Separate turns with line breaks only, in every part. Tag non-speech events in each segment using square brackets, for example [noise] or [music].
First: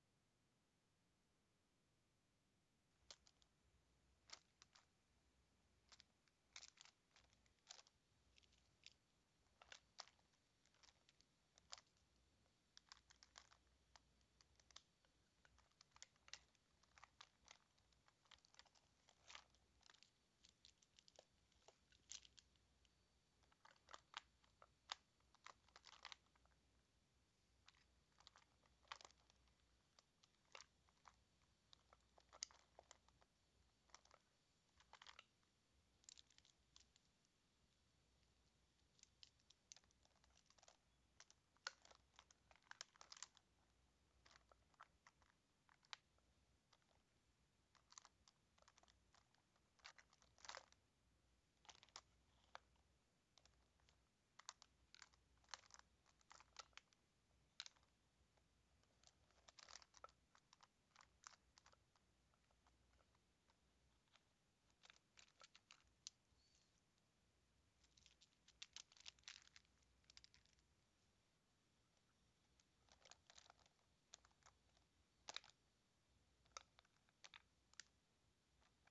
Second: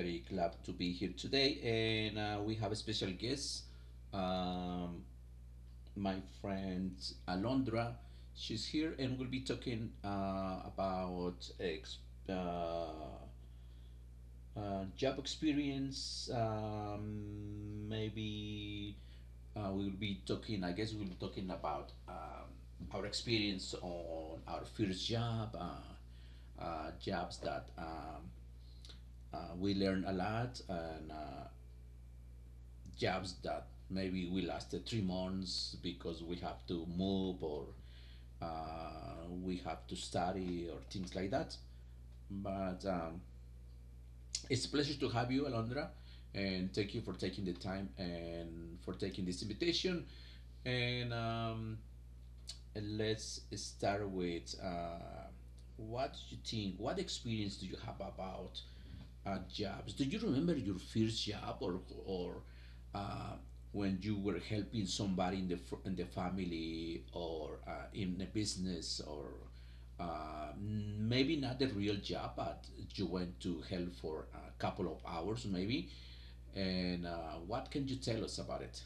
very glad to be here today, and we have a special guest, um, my friend Alondra. She's here and we'll be talking uh, job experience. Maybe we will be talking. I guess we will be talking about our experience on our first job, jobs that we learned a lot, and jobs that maybe we lasted 3 months because we have to move or we have to study or things like that. But It's a pleasure to have you, Alondra, and thank you for taking the time and for taking this invitation. And Let's start with what you think, what experience do you have about jobs? Do you remember your first job or uh, when you were helping somebody in in the family or in a business or maybe not the real job, but you went to help for a couple of hours maybe? And what can you tell us about it?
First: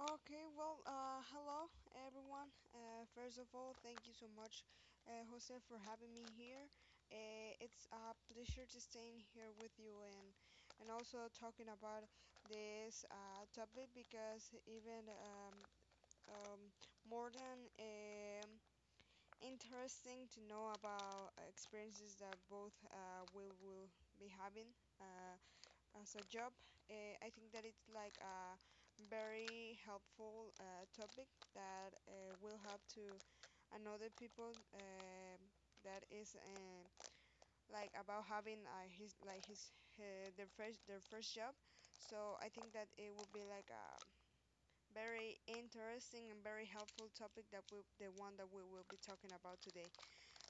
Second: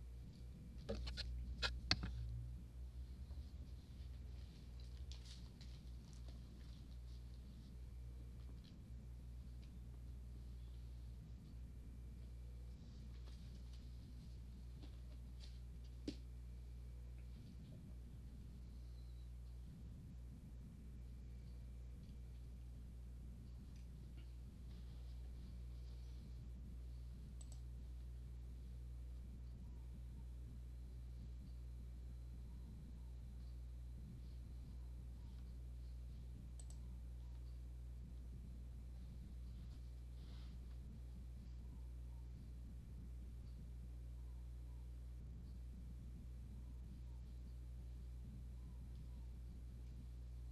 Okay, well, hello everyone. First of all, thank you so much, Jose, for having me here. It's a pleasure to staying here with you and also talking about this topic because even um, more than interesting to know about experiences that both we will be having. Uh, as a job. I think that it's like a very helpful topic that will help to another people that is like about having his like his uh, their first job. So I think that it will be like a very interesting and very helpful topic that we the one that we will be talking about today.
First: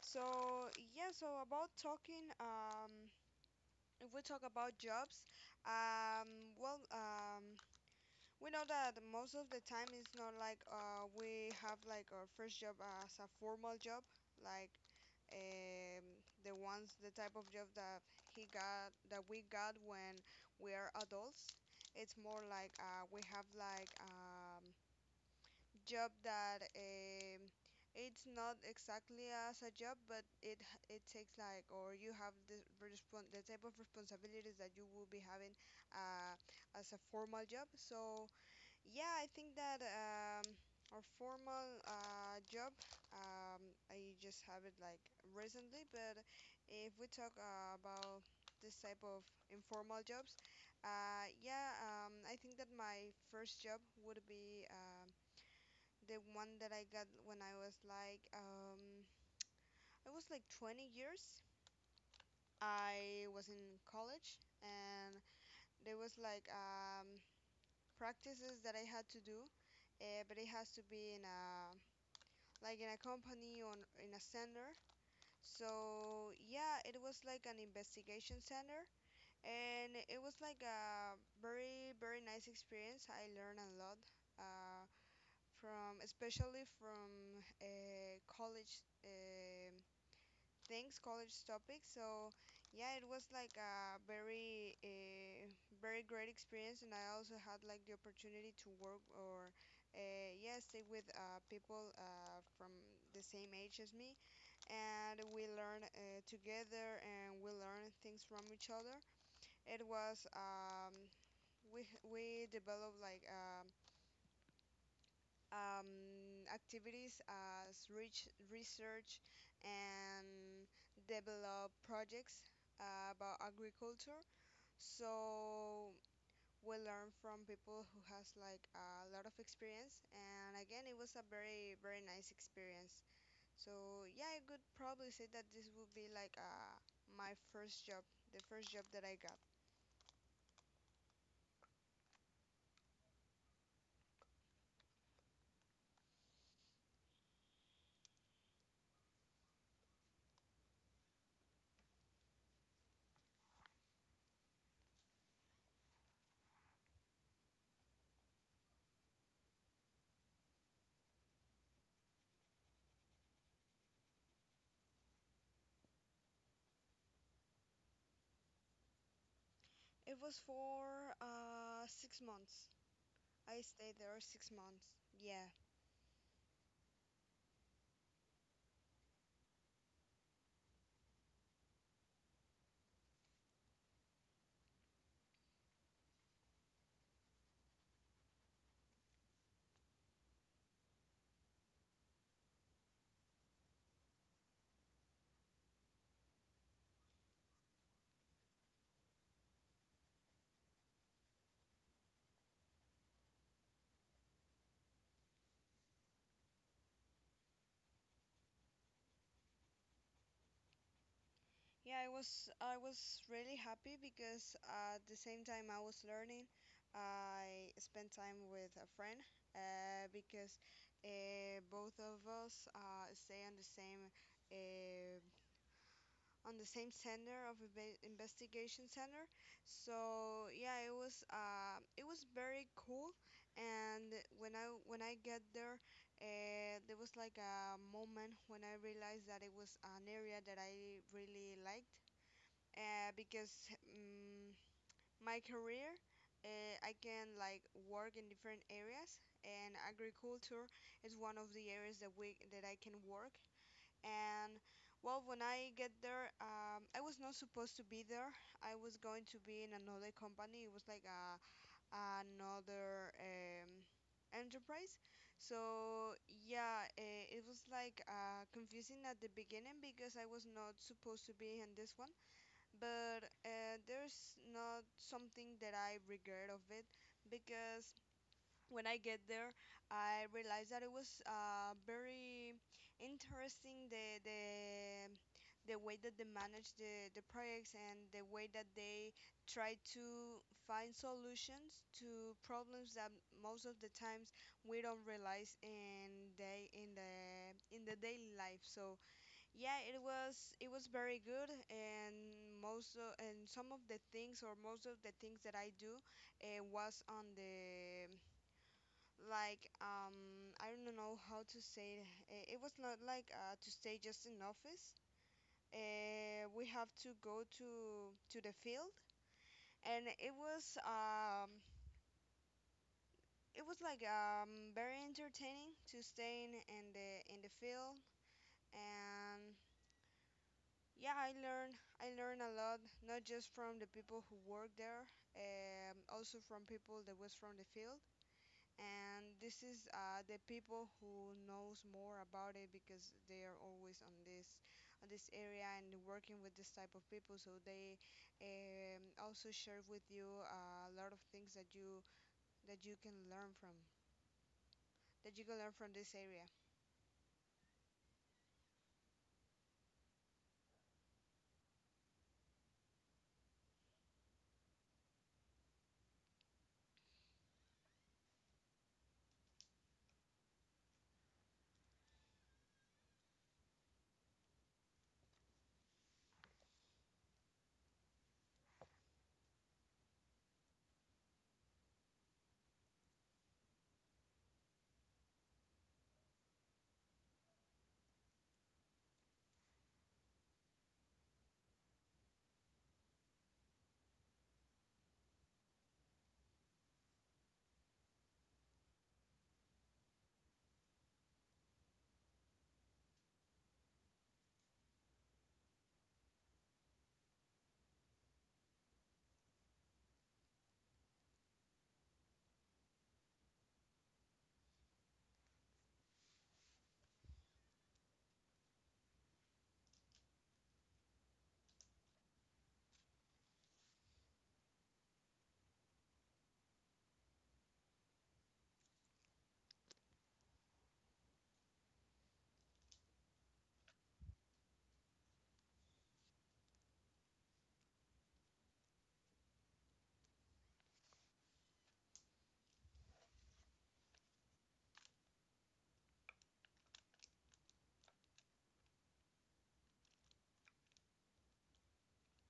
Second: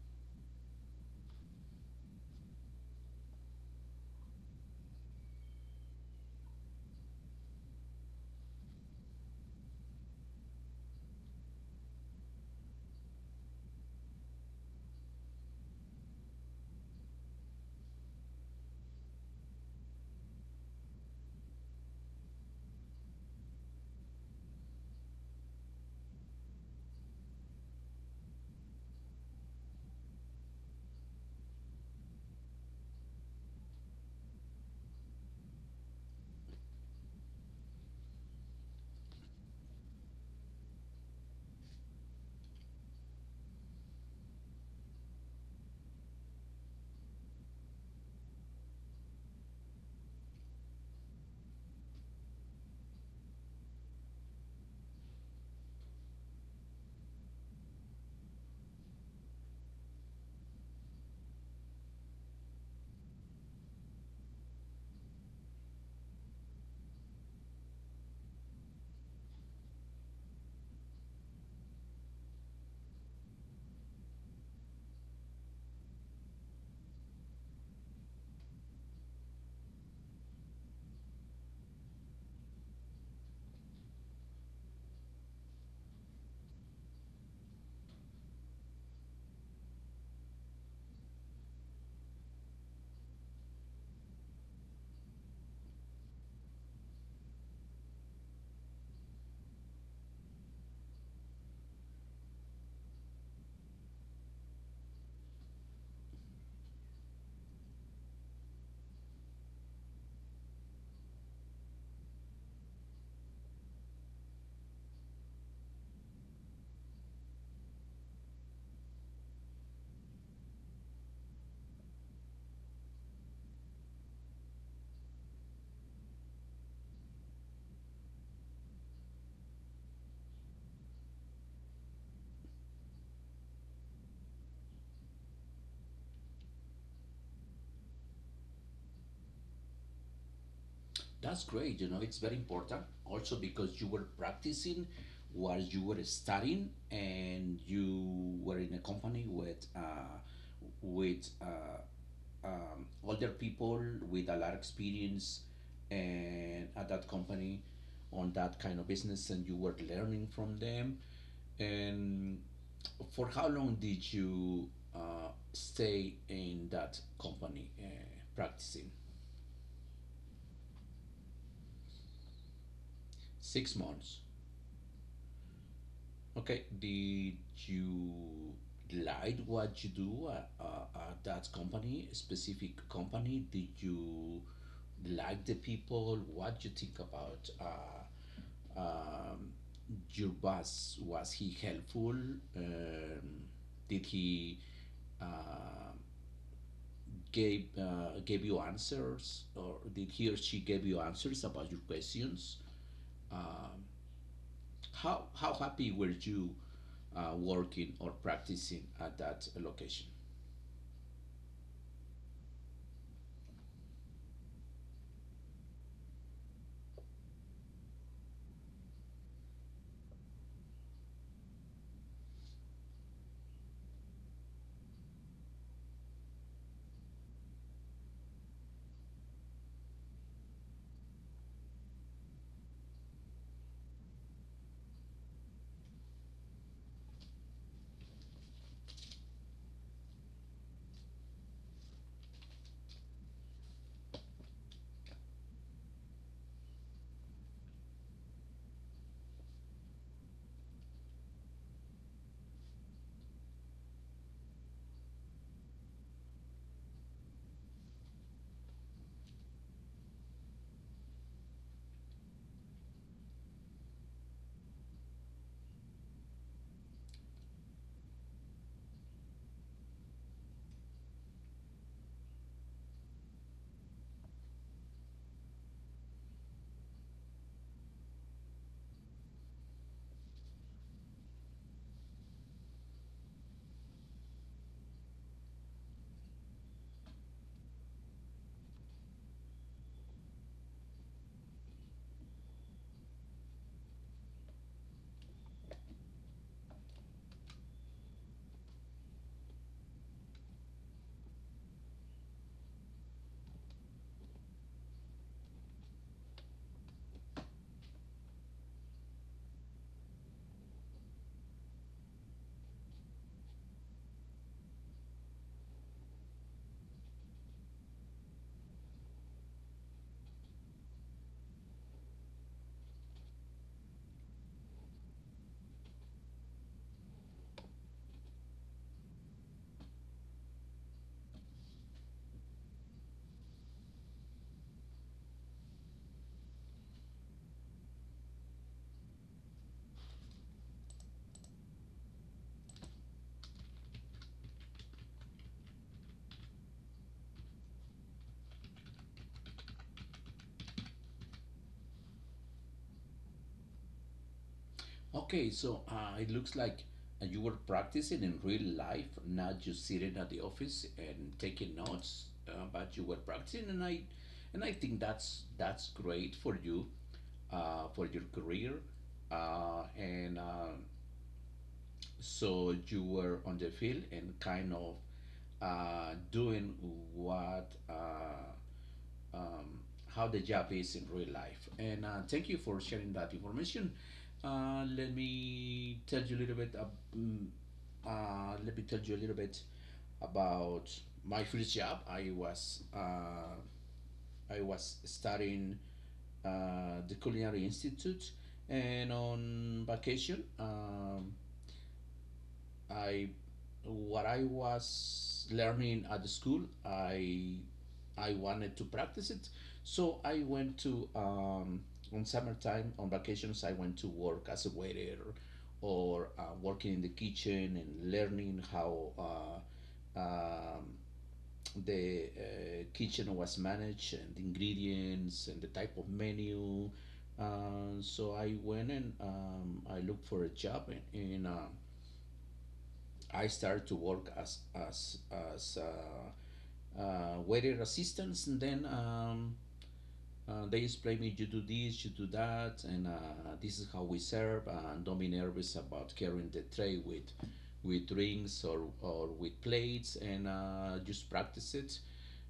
So yeah, so about talking if we talk about jobs, well, we know that most of the time it's not like we have like our first job as a formal job, like um, the type of job that that we got when we are adults. It's more like we have like job that it's not exactly as a job, but it takes like, or you have the respon the type of responsibilities that you will be having uh, as a formal job. So yeah, I think that our formal job um, I just have it like recently, but if we talk about this type of informal jobs, yeah, I think that my first job would be. The one that I got when I was like 20 years. I was in college, and there was like practices that I had to do, but it has to be in a like in a company on in a center. So yeah, it was like an investigation center, and it was like a very very nice experience. I learned a lot. Uh, from especially from college things, college topics. So yeah, it was like a very very great experience, and I also had like the opportunity to work or yeah, stay with people from the same age as me, and we learned together, and we learned things from each other. It was we developed like. Activities as research and develop projects about agriculture. So we learn from people who has like a lot of experience. And again, it was a very very nice experience. So yeah, I could probably say that this would be like my first job, the first job that I got.
That's great. You know, it's very important also because you were practicing while you were studying and you were in a company with with uh, older people with a lot of experience and at that company on that kind of business and you were learning from them. And for how long did you stay in that company practicing?
It was for 6 months. I
Six
stayed
months.
there 6 months. Yeah.
Okay, did you like what you do at that company, specific company? Did you like the people? What you think about um, your boss? Was he helpful? Um, did he uh, gave you answers, or did he or she gave you answers about your questions? How happy were you working or practicing at that location?
Yeah, I was really happy because at the same time I was learning, I spent time with a friend because both of us stay on the same uh, on the same center of investigation center. So yeah, it was very cool. And when I get there, there was like a moment when I realized that it was an area that I really liked because mm my career, I can like work in different areas, and agriculture is one of the areas that we that I can work. And well, when I get there, I was not supposed to be there. I was going to be in another company. It was like a, another enterprise. So yeah, it was like confusing at the beginning because I was not supposed to be in this one, but there's not something that I regret of it, because when I get there, I realized that it was very interesting the way that they manage the projects and the way that they try to find solutions to problems that most of the times we don't realize in the daily life. So yeah, it was very good, and some of the things or most of the things that I do was on the like I don't know how to say it. It was not like to stay just in office. We have to go to the field, and it was like very entertaining to stay in the field. And yeah, I learn a lot, not just from the people who work there, also from people that was from the field. And this is the people who knows more about it because they are always on this area and working with this type of people. So they also share with you a lot of things that you can learn from that you
Okay,
can learn
so
from this
it
area.
looks like you were practicing in real life, not just sitting at the office and taking notes, but you were practicing, and and I think that's great for you, for your career, and so you were on the field and kind of doing what how the job is in real life. And thank you for sharing that information. Let me tell you a little bit. Ab- mm, let me tell you a little bit about my first job. I was studying the Culinary Institute, and on vacation. I what I was learning at the school, I wanted to practice it. So I went to on summertime on vacations. I went to work as a waiter or working in the kitchen and learning how. The kitchen was managed and the ingredients and the type of menu. So I went and I looked for a job in I started to work as waiter assistants, and then they explained me you do this, you do that, and this is how we serve. And don't be nervous about carrying the tray with drinks or with plates, and just practice it.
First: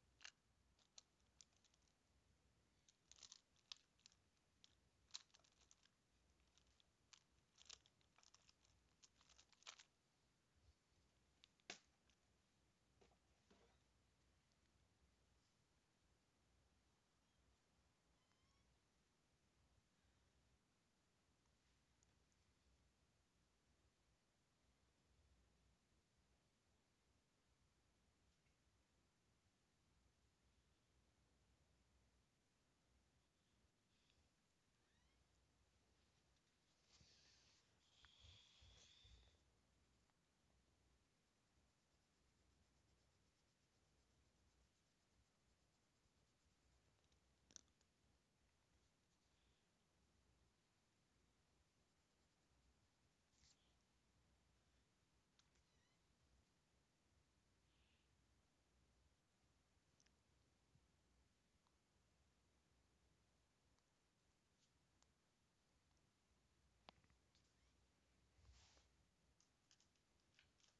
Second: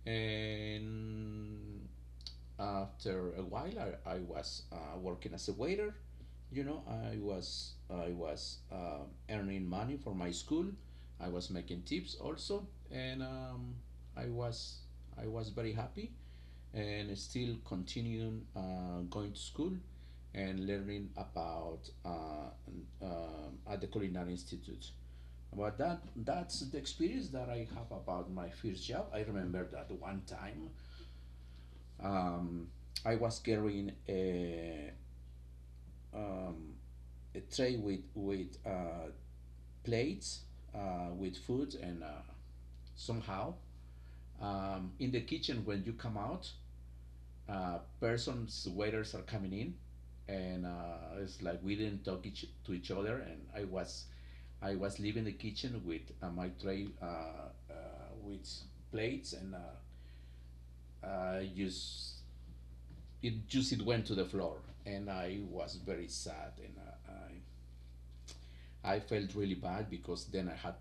And after a while I was working as a waiter. You know, I was earning money for my school. I was making tips also, and I was I was very happy and still continuing going to school and learning about uh, at the culinary institute, but that that's the experience that I have about my first job. I remember that one time, um, I was carrying um, a tray with plates with food and somehow in the kitchen, when you come out, persons waiters are coming in, and it's like we didn't talk to each other, and I was leaving the kitchen with my tray with plates, and I just it went to the floor. And I was very sad, and I, I felt really bad because then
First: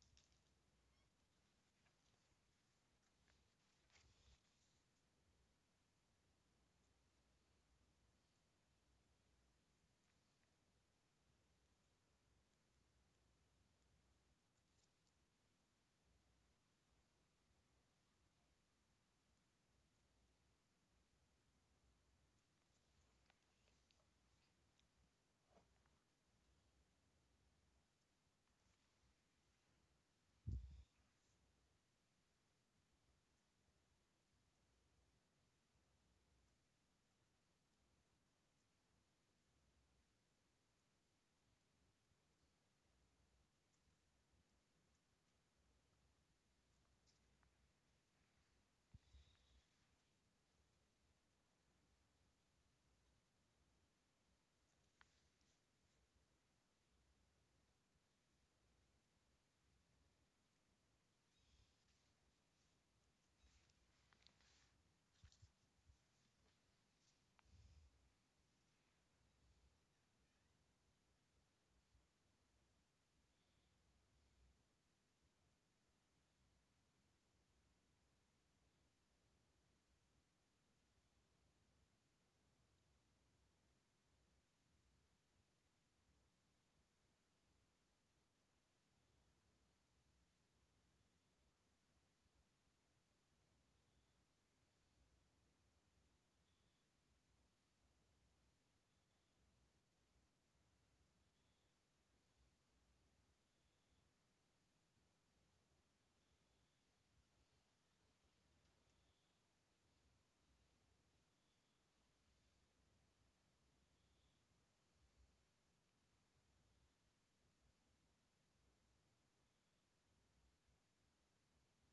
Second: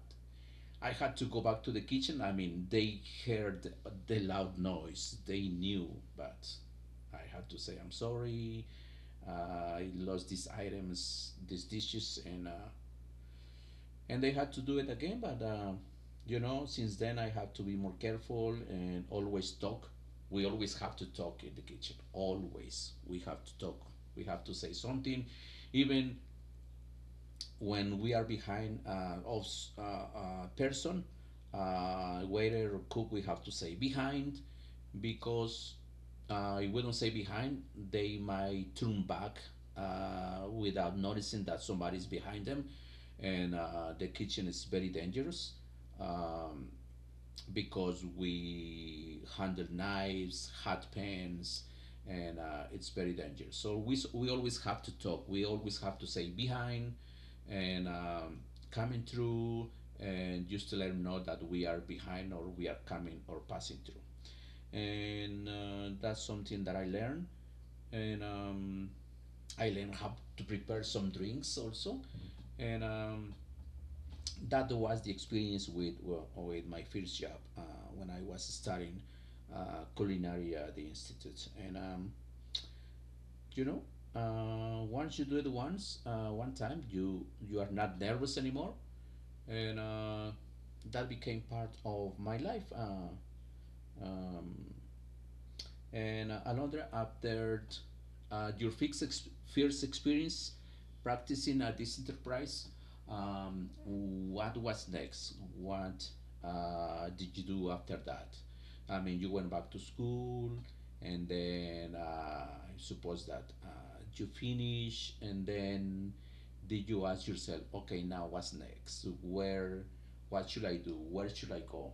I had to go back to the kitchen. I mean, they heard the loud noise, they knew, but I had to say I'm sorry, I lost these items, these dishes, and they had to do it again. But you know, since then I have to be more careful and always talk. We always have to talk in the kitchen. Always, we have to talk. We have to say something, even when we are behind of a person, waiter or cook. We have to say behind because I wouldn't say behind, they might turn back without noticing that somebody's behind them. And the kitchen is very dangerous, um, because we handle knives, hot pans, and it's very dangerous. So we always have to talk. We always have to say behind and coming through and just to let them know that we are behind or we are coming or passing through. And that's something that I learned. And I learned how to prepare some drinks also, and that was the experience with well, with my first job when I was studying culinary at the institute. And you know, once you do it once, one time, you are not nervous anymore, and that became part of my life. Um, and another after your fixed ex- first experience practicing at this enterprise, what was next, what did you do after that? I mean, you went back to school, and then I suppose that you finish and then did you ask yourself okay, now what's next, where what should I do, where should I go,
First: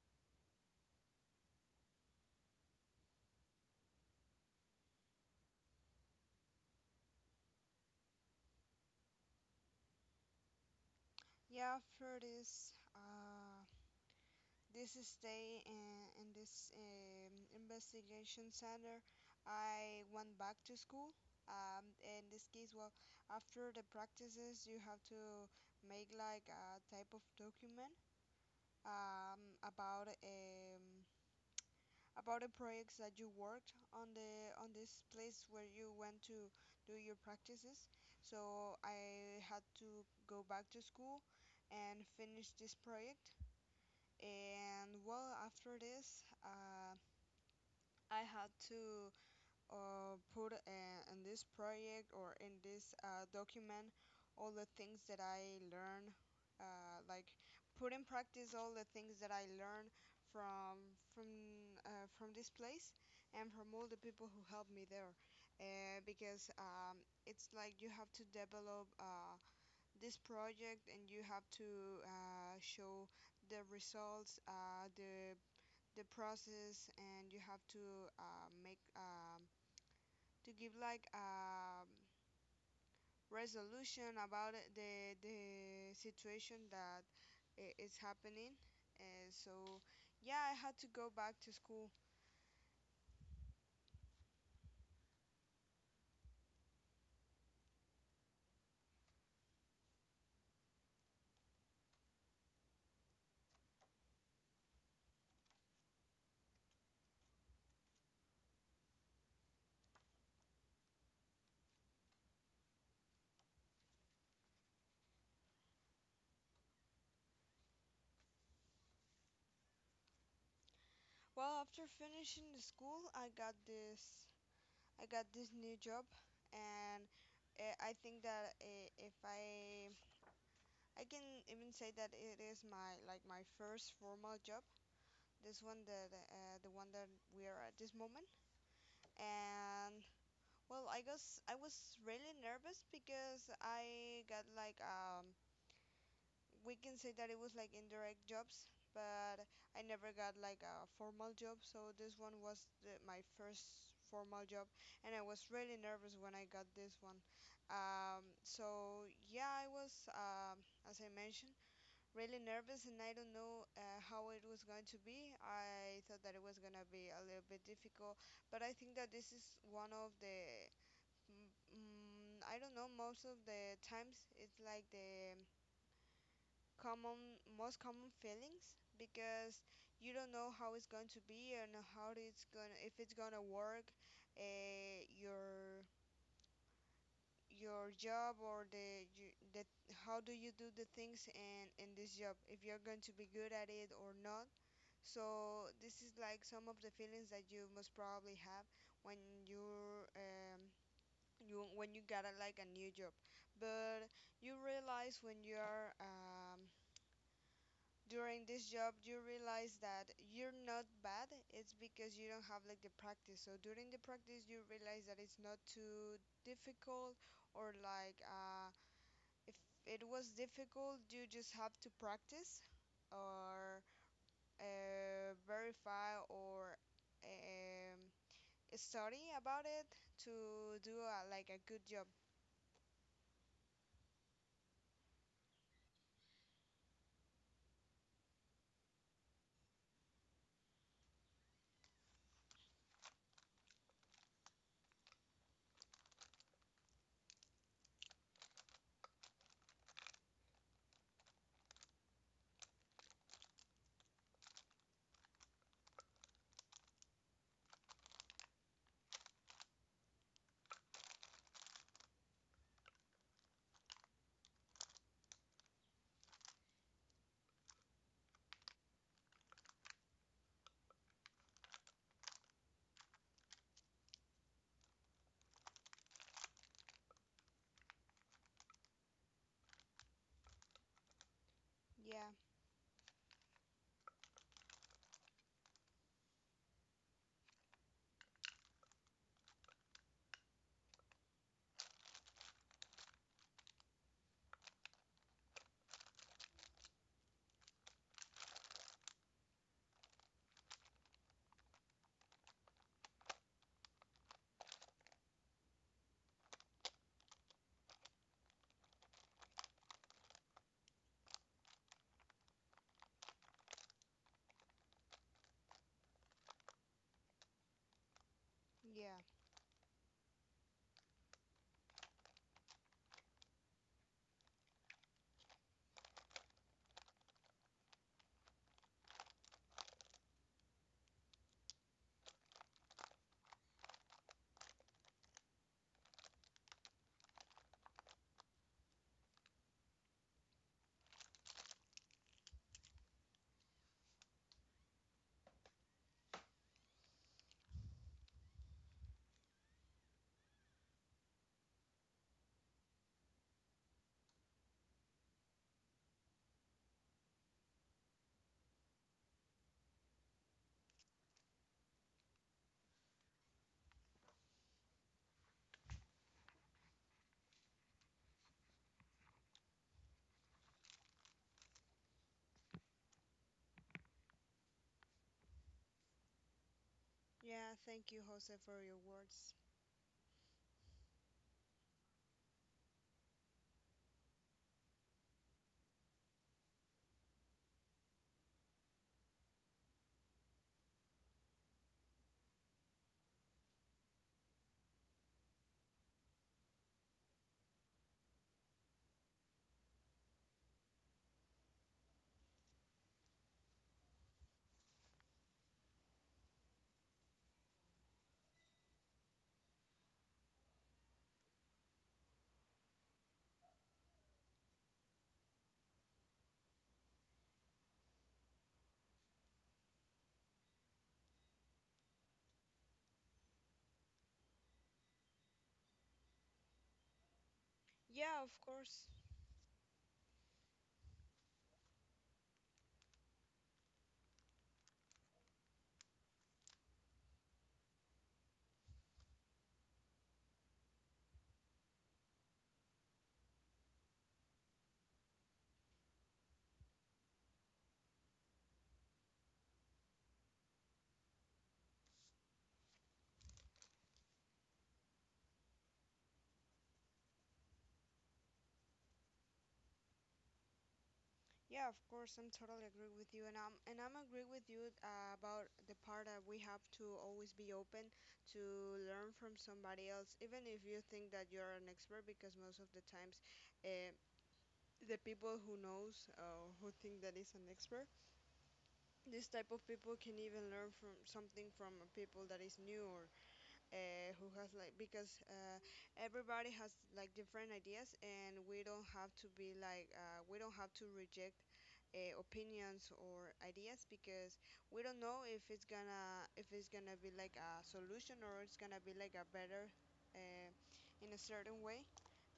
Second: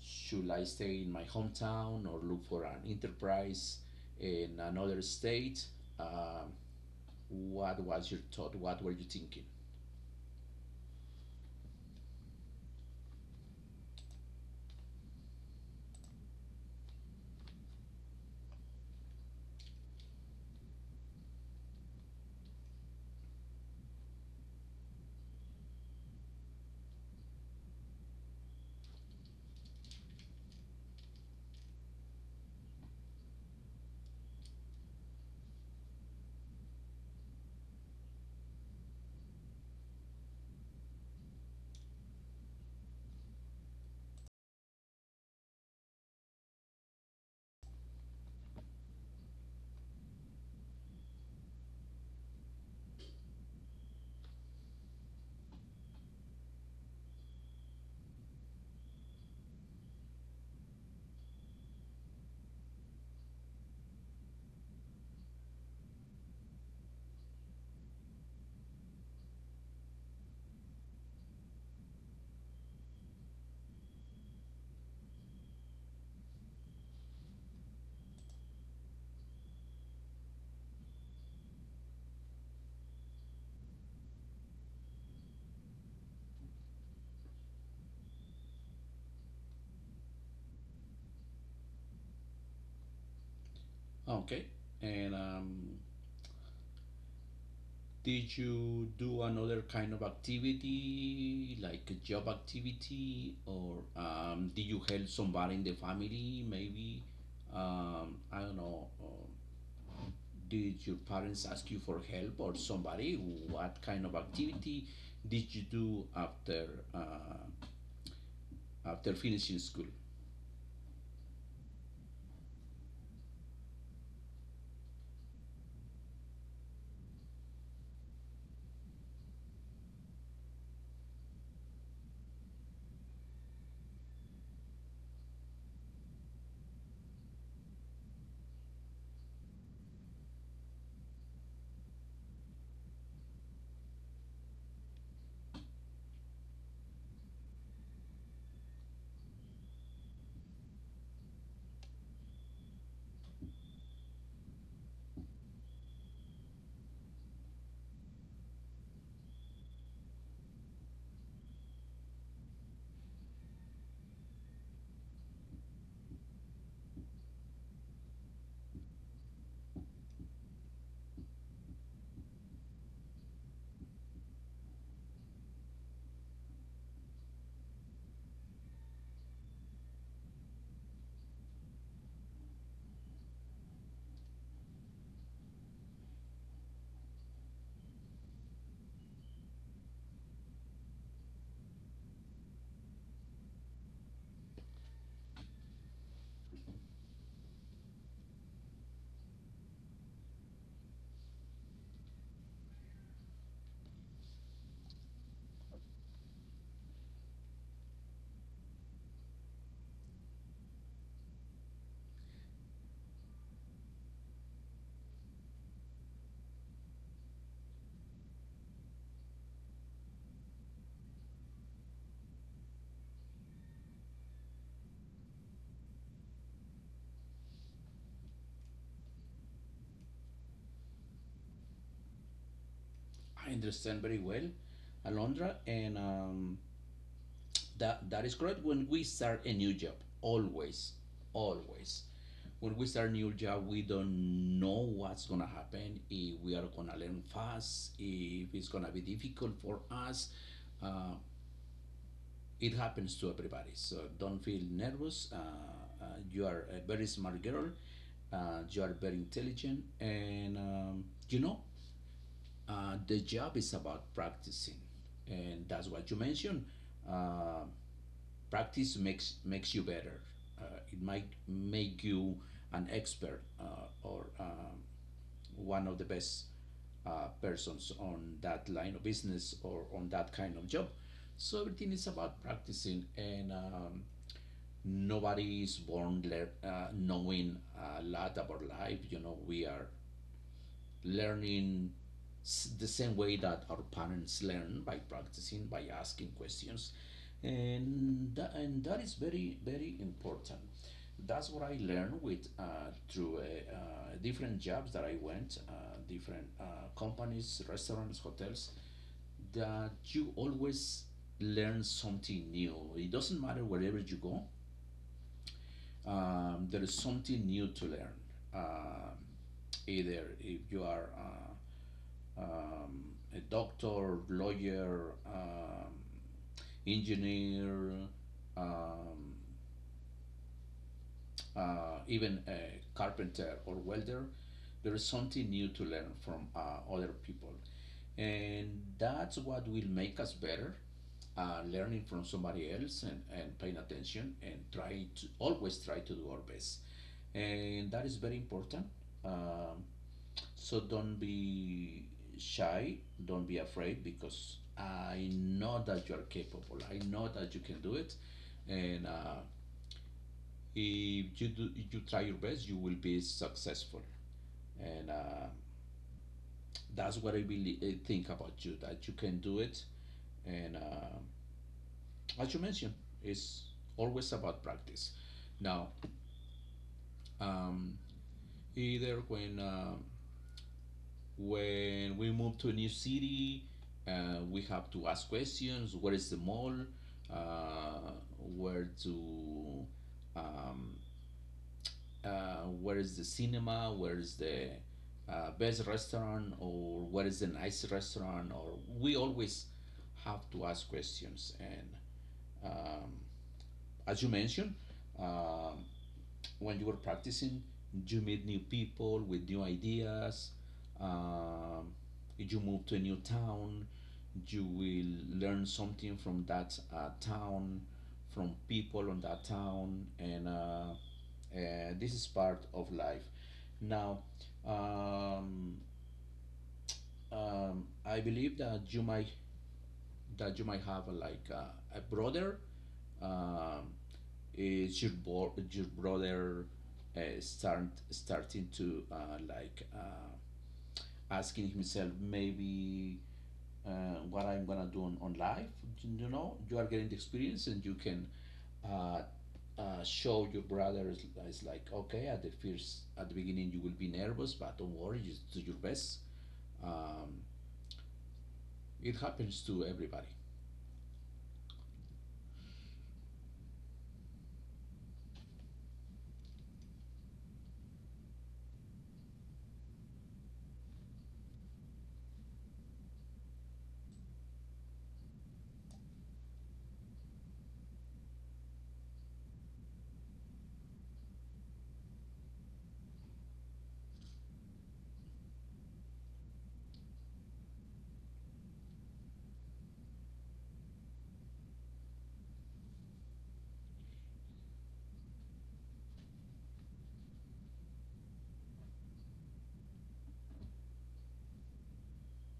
should I stay in my hometown or look for an enterprise in another state? Um, what was your thought? What were you thinking?
Yeah, after this. This stay in this investigation center, I went back to school. In this case, well, after the practices, you have to make like a type of document um, about um, about the projects that you worked on the on this place where you went to do your practices. So I had to go back to school and finish this project. And well, after this, I had to put in this project or in this document all the things that I learned, like put in practice all the things that I learned from from from this place and from all the people who helped me there, because it's like you have to develop this project, and you have to show the results, the process, and you have to make to give like a resolution about it, the situation that is happening. And so yeah, I had to go back to school.
Okay, and did you do another kind of activity, like a job activity, or did you help somebody in the family? Maybe I don't know. Did your parents ask you for help or somebody? What kind of activity did you do after uh, after finishing school?
Well, after finishing the school, I got this new job. And I think that, eh, if I I can even say that it is my like my first formal job. This one that the one that we are at this moment. And well, I guess I was really nervous because I got like we can say that it was like indirect jobs, but I never got like a formal job, so this one was my first formal job, and I was really nervous when I got this one. So yeah, I was as I mentioned, really nervous, and I don't know how it was going to be. I thought that it was going to be a little bit difficult, but I think that this is one of the I don't know. Most of the times, it's like the common, most common feelings because you don't know how it's going to be, and how it's gonna, if it's gonna work, uh, your your job or the how do you do the things in this job, if you're going to be good at it or not. So this is like some of the feelings that you most probably have when you're you when you got a, like a new job. But you realize when you're during this job, you realize that you're not bad. It's because you don't have like the practice, so during the practice you realize that it's not too difficult, or like, if it was difficult, you just have to practice, or verify or um, study about it to do a, like a good job.
I understand very well, Alondra, and that that is correct. When we start a new job, always, always, when we start a new job, we don't know what's gonna happen. If we are gonna learn fast, if it's gonna be difficult for us, uh, it happens to everybody. So don't feel nervous. Uh, you are a very smart girl. You are very intelligent, and you know the job is about practicing, and that's what you mentioned. Uh, Practice makes you better. It might make you an expert or one of the best persons on that line of business or on that kind of job. So everything is
Yeah.
about practicing, and nobody is born lear knowing a lot about life. You know, we are learning the same way that our parents learn by practicing, by asking questions, and and that is very very important. That's what I learned with through different jobs that I went, different companies, restaurants, hotels. That you always learn something new. It doesn't matter wherever you go, there is something new to learn. Um,
Yeah.
Either if you are um, a doctor, lawyer, engineer, um, even a carpenter or welder, there is something new to learn from other people. And that's what will make us better learning from somebody else and paying attention and trying to always try to do our best. And that is very important. Um, so don't be shy, don't be afraid, because I know that you are capable. I know that you can do it. And if you do, if you try your best, you will be successful. And that's what I really think about you, that you can do it. And as you mentioned, it's always about practice. Now,
Yeah,
um,
thank you, Jose, for your
either
words.
when we move to a new city, we have to ask questions. Where is the mall? Uh, where to? Um, where is the cinema? Where is the best restaurant? Or where is the nice restaurant? Or we always have to ask questions. And um, as you mentioned, um, when you were practicing, you meet new people with new ideas. Um, if you move to a new town, you will learn something from that town, from people on that town, and this is part of life. Now, um, I
Yeah, of
believe
course.
that you might have like a brother. um, your brother starting to, like, asking himself, maybe, what I'm gonna do on life? You know, you are getting the experience and you can uh, show your brother is like, okay, at the first at the beginning you will be nervous, but don't worry, just do your best. Um, it happens to everybody.
Yeah, of course. I'm totally agree with you, and I'm agree with you about the part that we have to always be open to learn from somebody else, even if you think that you're an expert, because most of the times, uh, the people who knows who think that is an expert, this type of people can even learn from something from people that is new or who has like, because everybody has like different ideas, and we don't have to be like, we don't have to reject opinions or ideas, because we don't know if it's gonna, if it's gonna be like a solution, or it's gonna be like a better uh, in a certain way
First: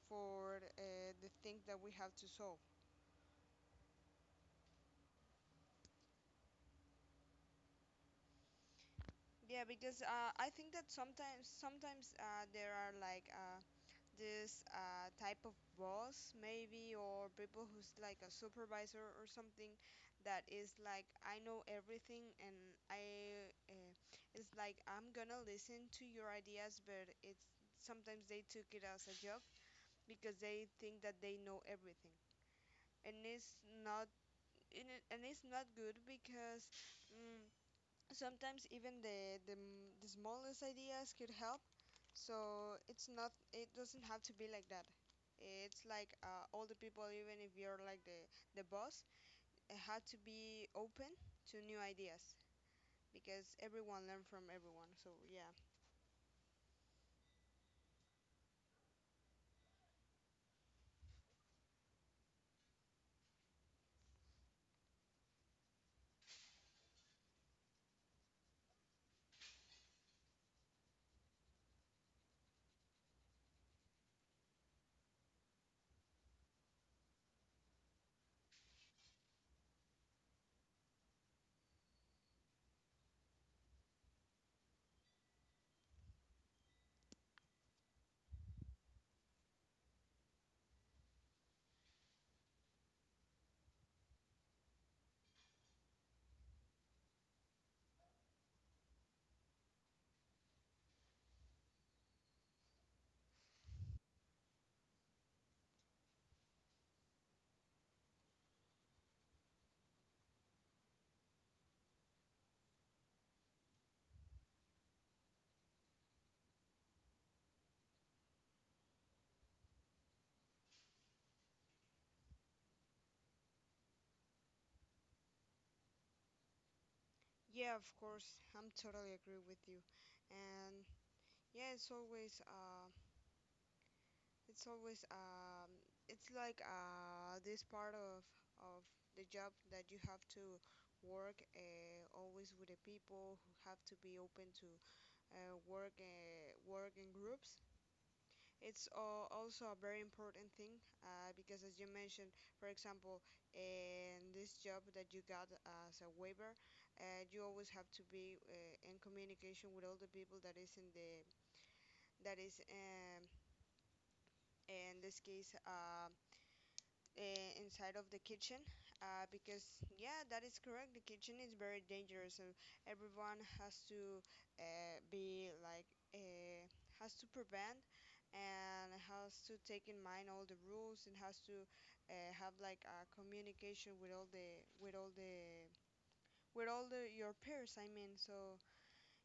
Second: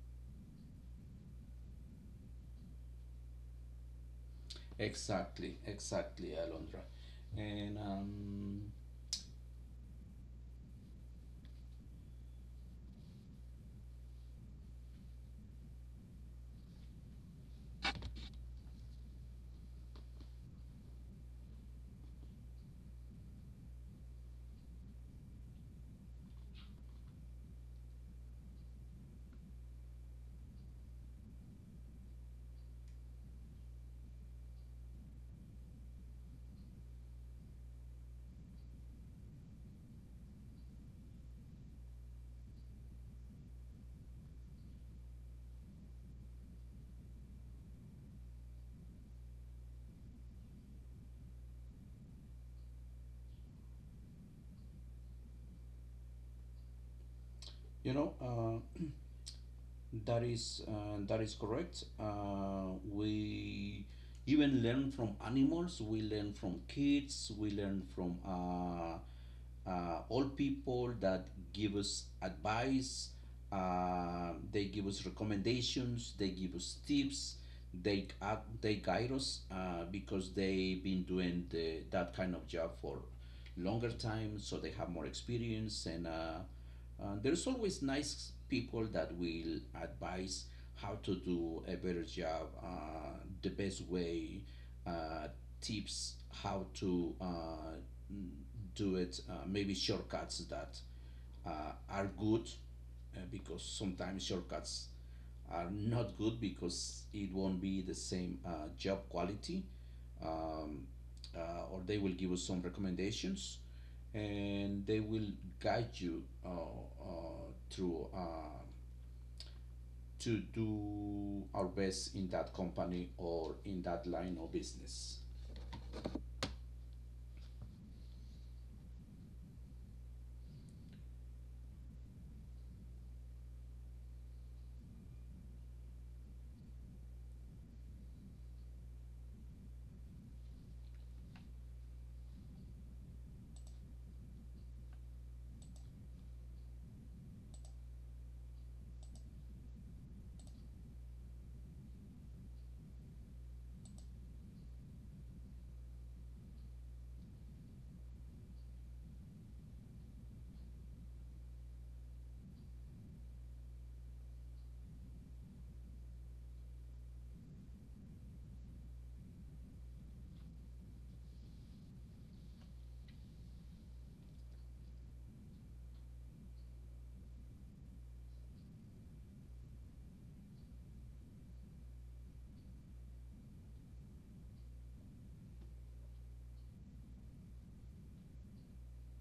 for the thing that we have to solve.
Exactly, exactly, Alondra, and
Yeah, because I think that sometimes there are like this type of boss maybe, or people who's like a supervisor or something that is like I know everything, and I it's like I'm gonna listen to your ideas, but it's sometimes they took it as a joke because they think that they know everything, and it's not, and and it's not good because mm, sometimes even the smallest ideas could help. So it's not, it doesn't have to be like that. It's like all the people, even if you're like the boss, it had to be open to new ideas, because everyone learn from everyone. So yeah.
you know. That is that is correct. We even learn from animals. We learn from kids. We learn from old people that give us advice. They give us recommendations. They give us tips. They guide us, because they've been doing that kind of job for longer time, so they have more experience and. There's always nice people that will advise how to do a better job, the best way, uh, tips how to, do it, maybe shortcuts that are good, because sometimes shortcuts are not good because it won't be the same job quality. um, or they will give us some recommendations and they will guide you through, to do our best in that company or in that line of business.
Yeah, of course, I'm totally agree with you. And yeah, it's always, it's always, um, it's like this part of the job that you have to work always with the people who have to be open to work in groups. It's also a very important thing, because, as you mentioned, for example, in this job that you got as a waiver, you always have to be in communication with all the people that is in the that is in this case. Inside of the kitchen, because, yeah, that is correct, the kitchen is very dangerous, and everyone has to be like uh, has to prevent, and has to take in mind all the rules, and has to have like a communication with with all the all the your peers, I mean. So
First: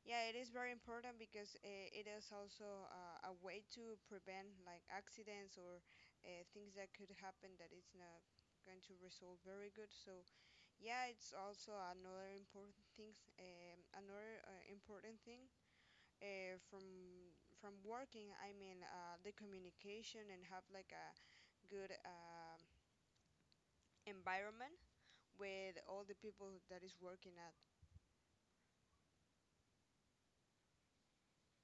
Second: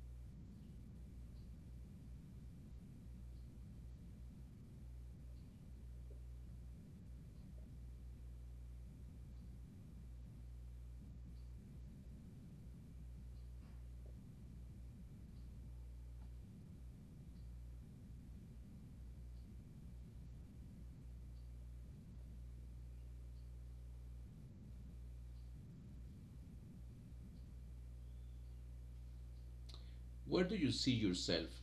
yeah, it is very important, because it is also a way to prevent like accidents or things that could happen that it's not going to result very good. So yeah, it's also another important thing. Another important thing uh, from from working. I mean, the communication and have like a good environment with all the people that is working at.
Where do you see yourself?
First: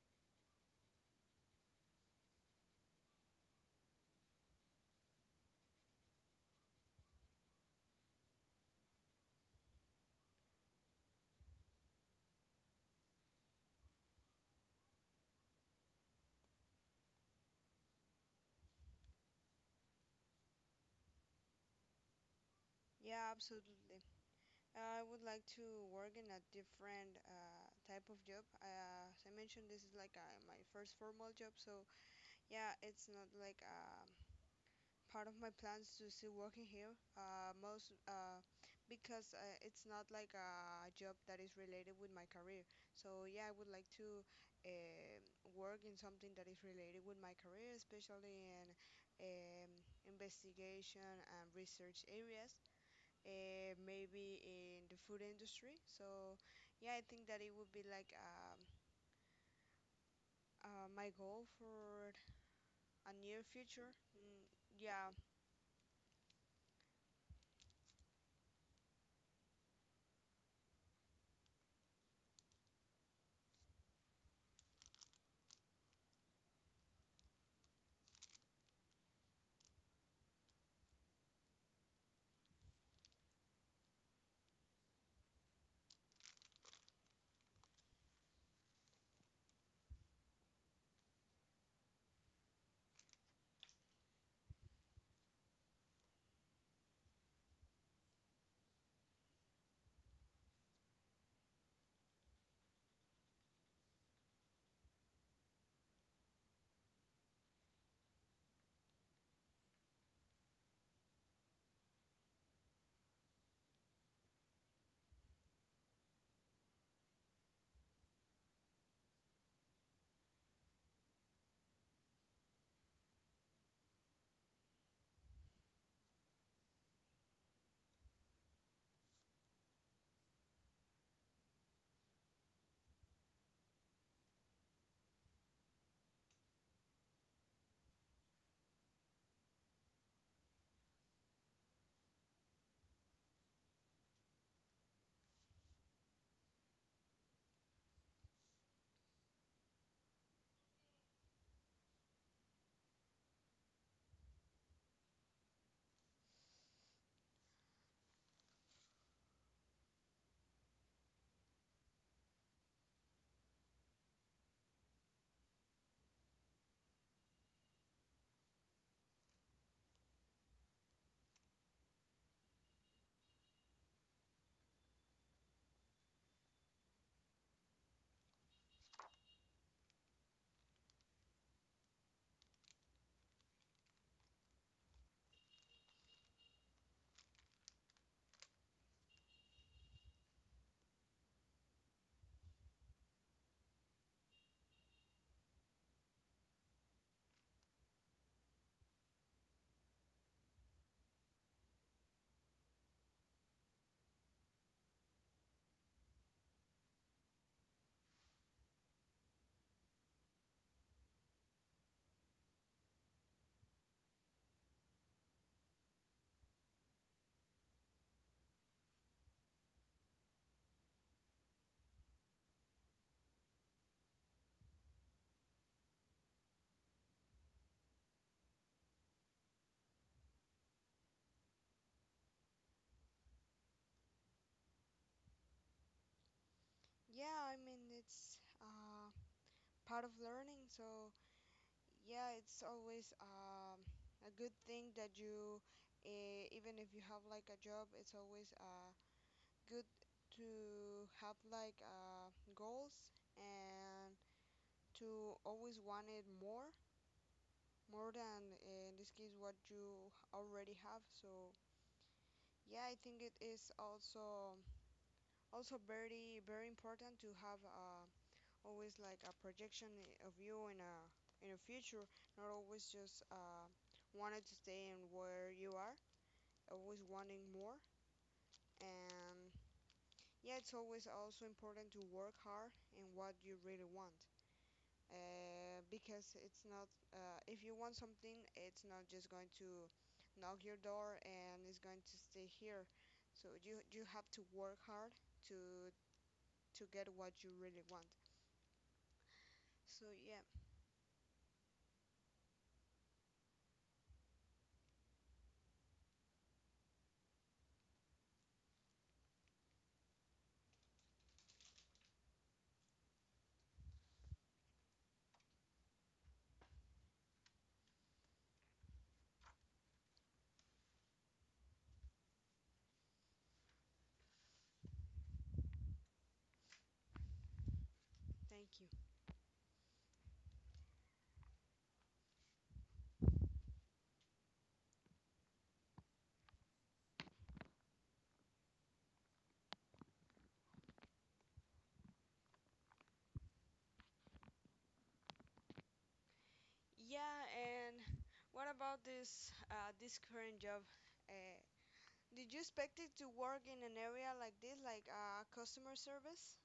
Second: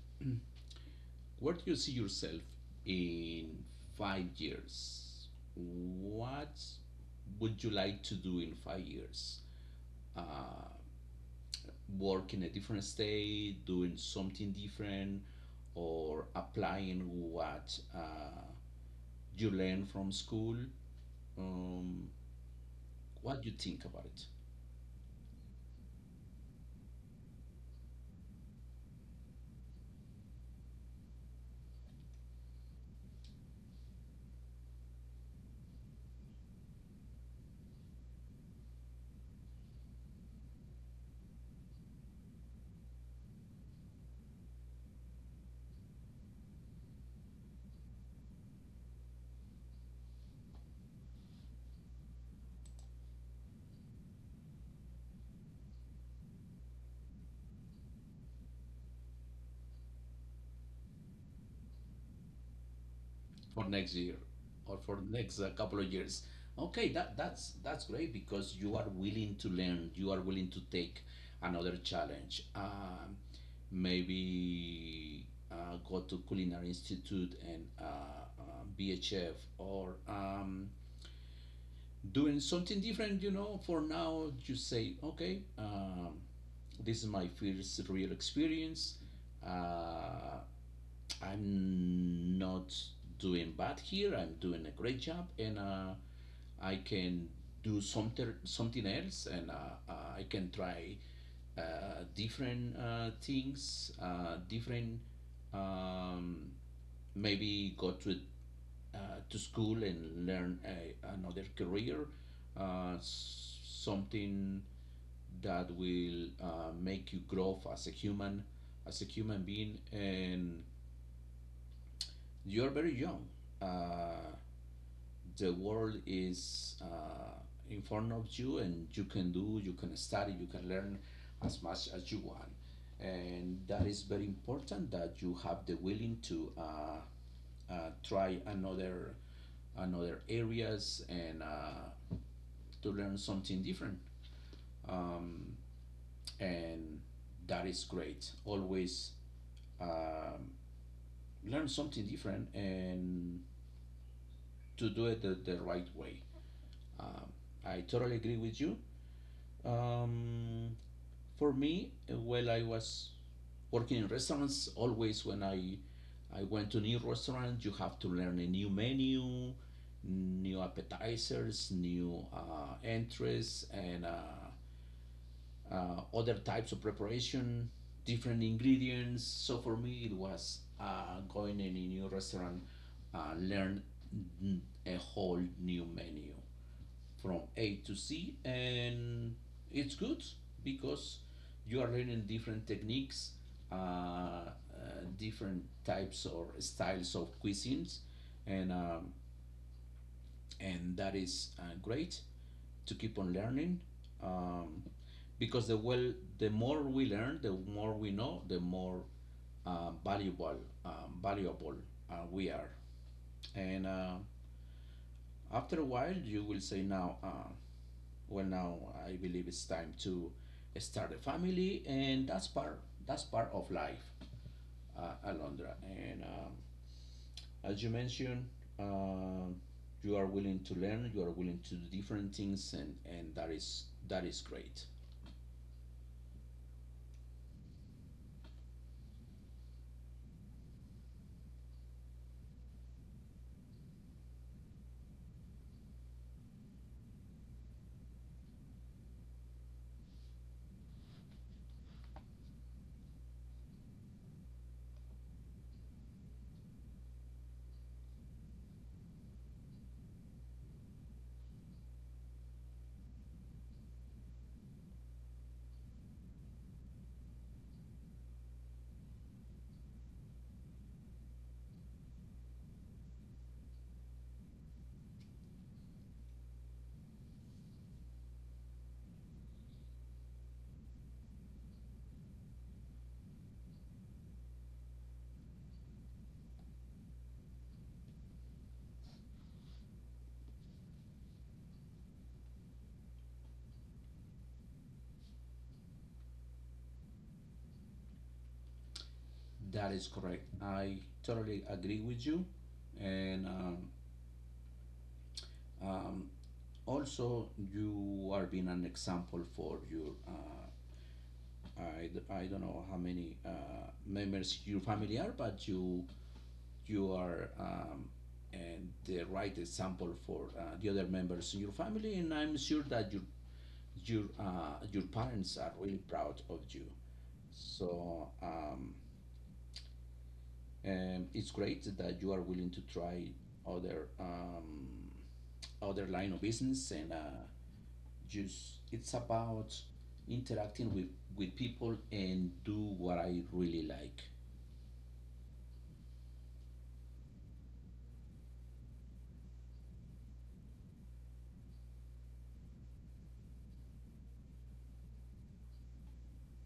[clears throat] Where do you see yourself in 5 years? What would you like to do in 5 years? Uh, work in a different state, doing something different, or applying what you learned from school? Um,
Yeah,
what do you think
absolutely.
about it
I would like to work in a different type of job. As I mentioned, this is like my first formal job, so yeah, it's not like part of my plans to still working here. Most Because it's not like a job that is related with my career. So yeah, I would like to um work in something that is related with my career, especially in um, investigation and research areas, maybe in the food industry. So, yeah, I think that it would be like my goal for a near
for next
future.
year
Mm,
or for
yeah,
next couple of years? Okay, that's great because you are willing to learn. You are willing to take another challenge. Maybe go to culinary institute and be a chef, or, doing something different. You know, for now you say, okay, this is my first real experience. Uh, I'm not doing bad here. I'm doing a great job, and I can do something else, and uh, I can try different things, different. Um, maybe go to, uh, to school and learn a, another career, uh, something that will make you grow as a human being, and you are very young. Uh, the world is in front of you, and you can do, you can study, you can learn as much as you want. And that is very important that you have the willing to, try another areas and, to learn something different. And that is great. Always, um, learn something different and to do it the right way. Um, I totally agree with you. Um, for me, well, I was working in restaurants. Always when I went to new restaurant, you have to learn a new menu, new appetizers, new entries, and other types of preparation, different ingredients. So for me, it was going in a new restaurant, learn, mm, a whole new menu from A to C, and it's good because you are learning different techniques, different types or styles of cuisines, and, and that is great to keep on learning. Um, because the well, the more we learn, the more we know, the more valuable, valuable we are. And after a while, you will say, now, well, now I believe it's time to start a family, and that's part of life, Alondra, and, as you mentioned, um, you are willing to learn, you are willing to do different things, and that is great.
yeah, I mean, it's part of learning. So, yeah, it's always a good thing that you, even if you have like a job, it's always good to have like goals, and to always want it more than in this case what you already have. So yeah, I think it is also very very important to have always like a projection of you in a future, not always just wanted to stay in where you are, always wanting more. And yeah, it's always also important to work hard in what you really want. Because it's not if you want something, it's not just going to knock your door and it's going to stay here. So you have to work hard, to get what you really want.
That is
So
correct.
yeah,
I totally agree with you, and, um, also you are being an example for your, I, I don't know how many members your family are, but you are, and the right example for the other members in your family, and I'm sure that your parents are really proud of you. So,
thank you.
and it's great that you are willing to try other, other line of business, and, just it's about interacting with people and do what I really like.
Yeah, and what about this current job? uh, did you expect it to work in an area like this, like customer service?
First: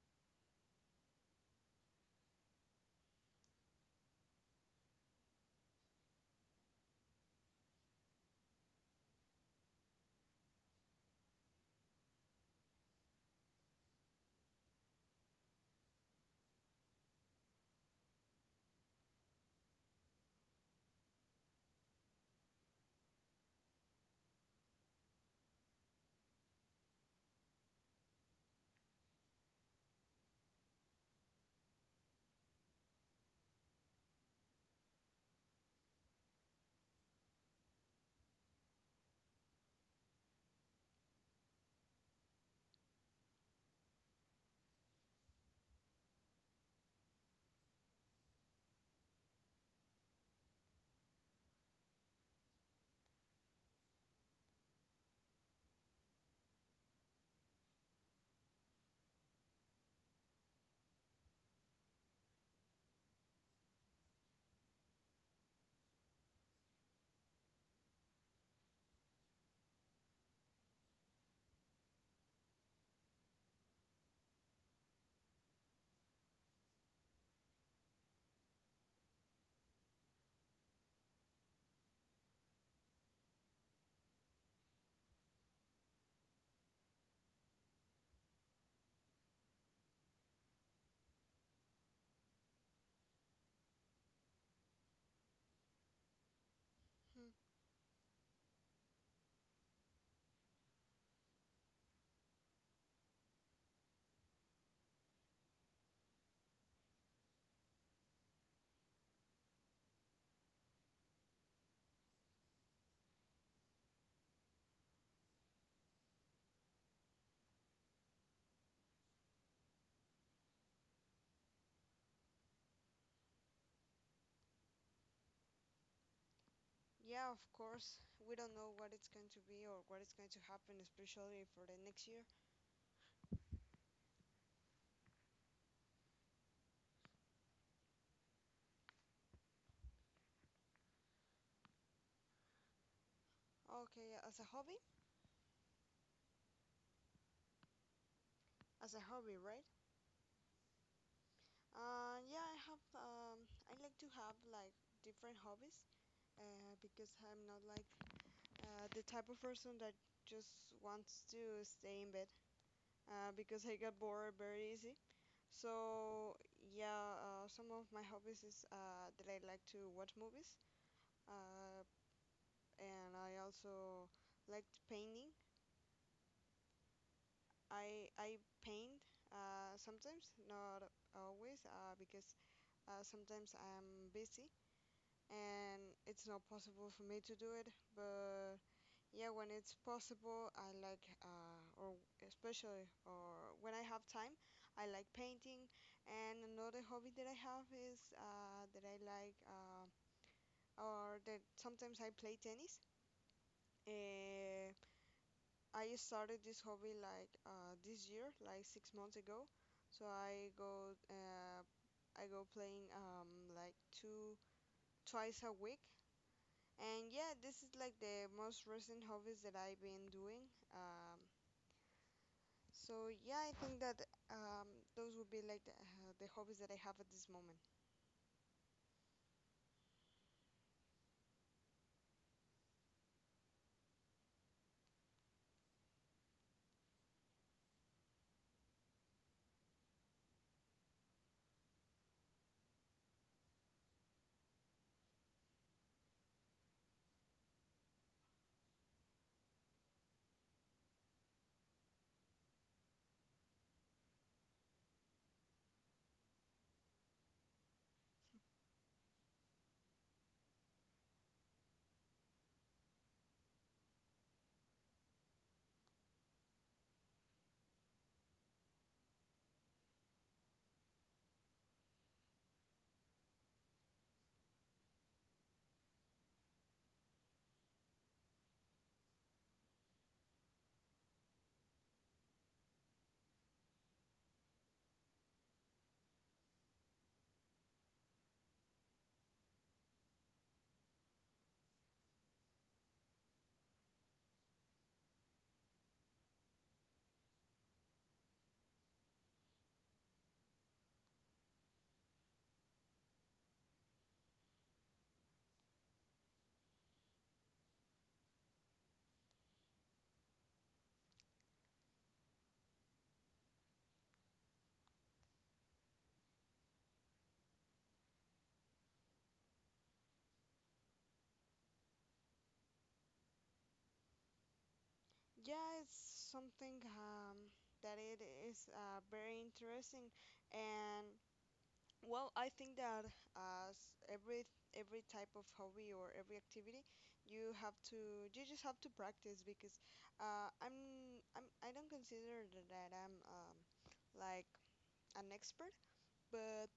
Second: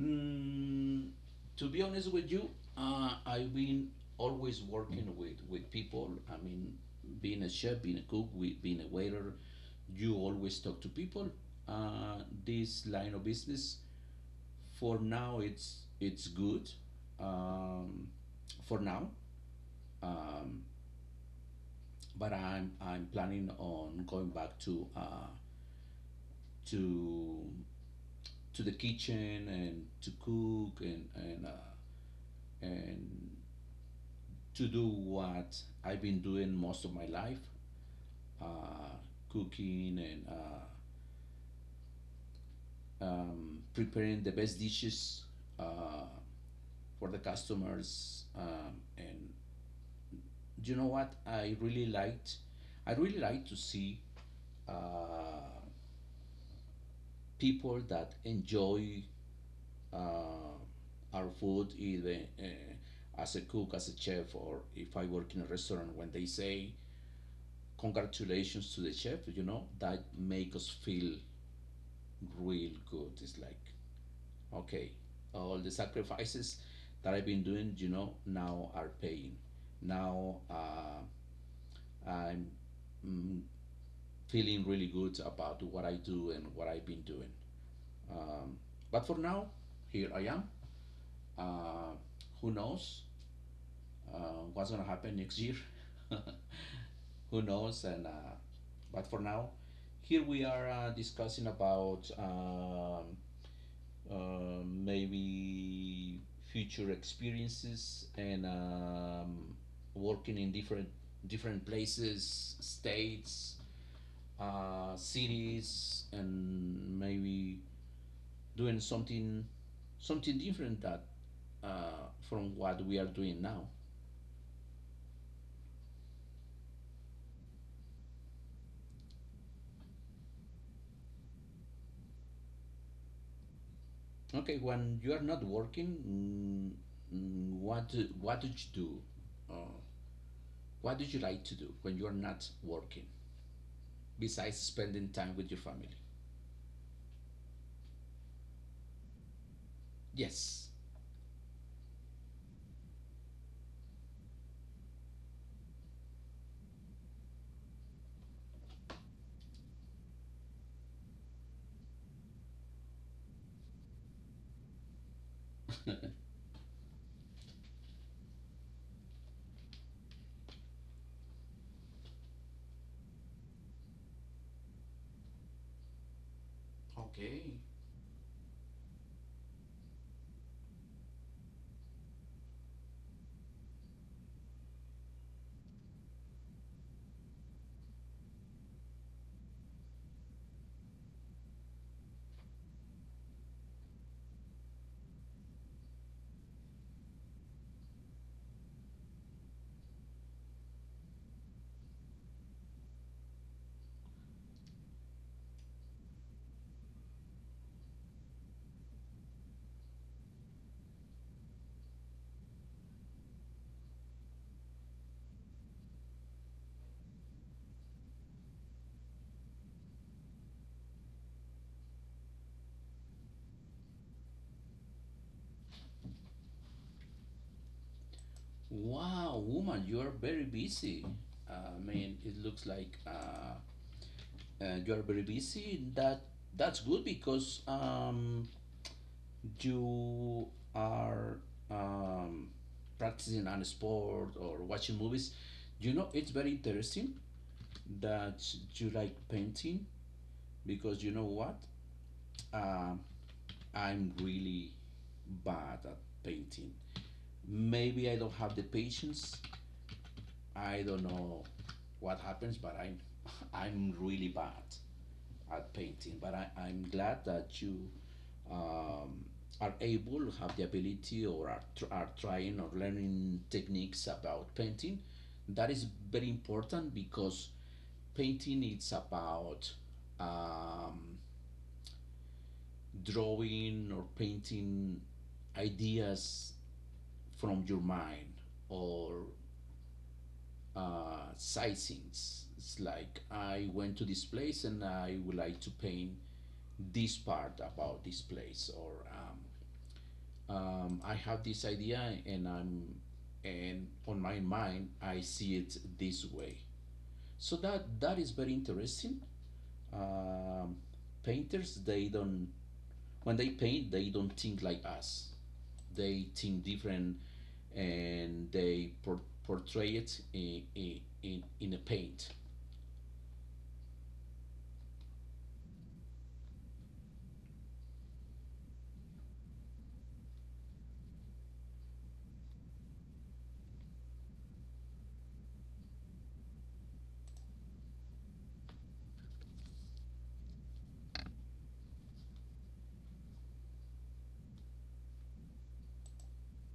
Mm, to be honest with you, I've been always working with people. I mean, being a chef, being a cook, being a waiter, you always talk to people. Uh, this line of business, for now, it's good. Um, for now, um, but I'm planning on going back to, to to the kitchen and to cook, and and to do what I've been doing most of my life, uh, cooking, and, preparing the best dishes uh, for the customers. And you know what? I really like to see uh, people that enjoy uh, our food, either as a cook, as a chef, or if I work in a restaurant, when they say, congratulations to the chef, you know, that make us feel real good. It's like, okay, all the sacrifices that I've been doing, you know, now are paying. Now, I'm, mm, feeling really good about what I do and what I've been doing. Um, but for now, here I am. Uh, who knows uh, what's going to happen next year? [laughs]
Hmm.
Who knows? And, but for now, here we are discussing about, maybe future experiences and, working in different places, states, cities, and maybe doing something different that from what we are doing now.
Yeah, of course. We don't know what it's going to be or what is going to happen, especially for the next year.
Okay, when you are not working, what what did you do? Uh, what do you like to do when you are not working,
Okay, yeah,
besides spending time with your family?
as a hobby, right?
Yes.
Yeah, I have. I like to have like different hobbies, because I'm not like the type of person that just wants to stay in bed, because I get bored very easy.
[laughs]
So yeah, some of my hobbies is that I like to watch movies, uh, and I also liked painting.
Okay.
I paint sometimes, not always, because sometimes I'm busy and it's not possible for me to do it, but yeah, when it's possible, I like, or especially, or when I have time, I like painting. And another hobby that I have is that I like, or that sometimes I play tennis. Uh, I started this hobby like this year, like 6 months ago. So I go playing, like two twice a week. And yeah, this is like the most recent hobbies that I've been doing. Um, so yeah, I think that um, those would be like the hobbies that I have at this moment.
Wow, woman, you are very busy. I mean, it looks like you are very busy. That that's good because, you are, um, practicing on a sport or watching movies. You know, it's very interesting that you like painting, because you know what? Um, I'm really bad at painting. Maybe I don't have the patience, I don't know what happens, but I'm, [laughs] I'm really bad at painting. But I'm glad that you, um, are able, to have the ability, or are, are trying or learning techniques about painting. That is very important because painting it's about, um, drawing or painting ideas from your mind, or sightseeings. It's like I went to this place and I would like to paint this part about this place, or, I have this idea, and I'm and on my mind I see it this way. So that is very interesting. Um, painters, they don't, when they paint they don't think like us. They think different, and they portray it in a paint.
Yeah, it's something that it is very interesting, and well, I think that every every type of hobby or every activity, you just have to practice. Because uh, I'm I don't consider that I'm like an expert, but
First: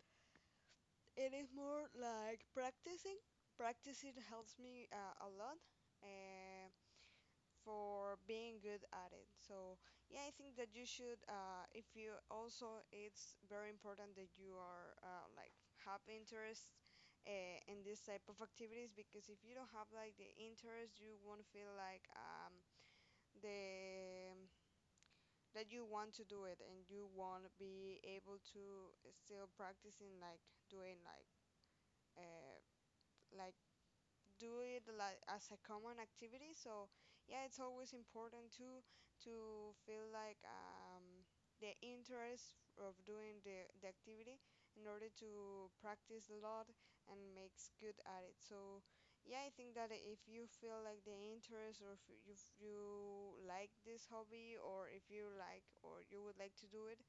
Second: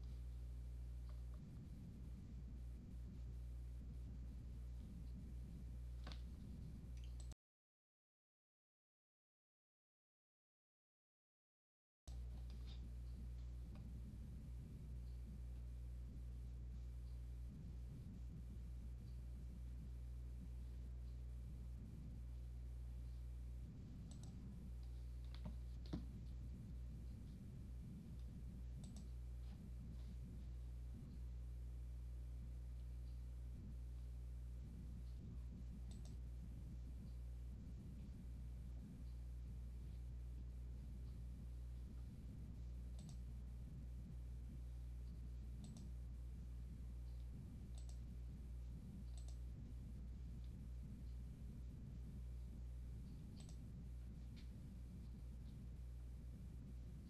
it is more like practicing. Practicing helps me a lot, uh, for being good at it. So yeah, I think that you should. If you also, it's very important that you are like have interest in this type of activities, because if you don't have like the interest, you won't feel like the that you want to do it, and you won't be able to still practicing like doing uh, like do it like as a common activity. So yeah, it's always important to feel like the interest of doing the activity, in order to practice a lot and makes good at it. So yeah, I think that if you feel like the interest, or if you like this hobby, or if you like, or you would like to do it,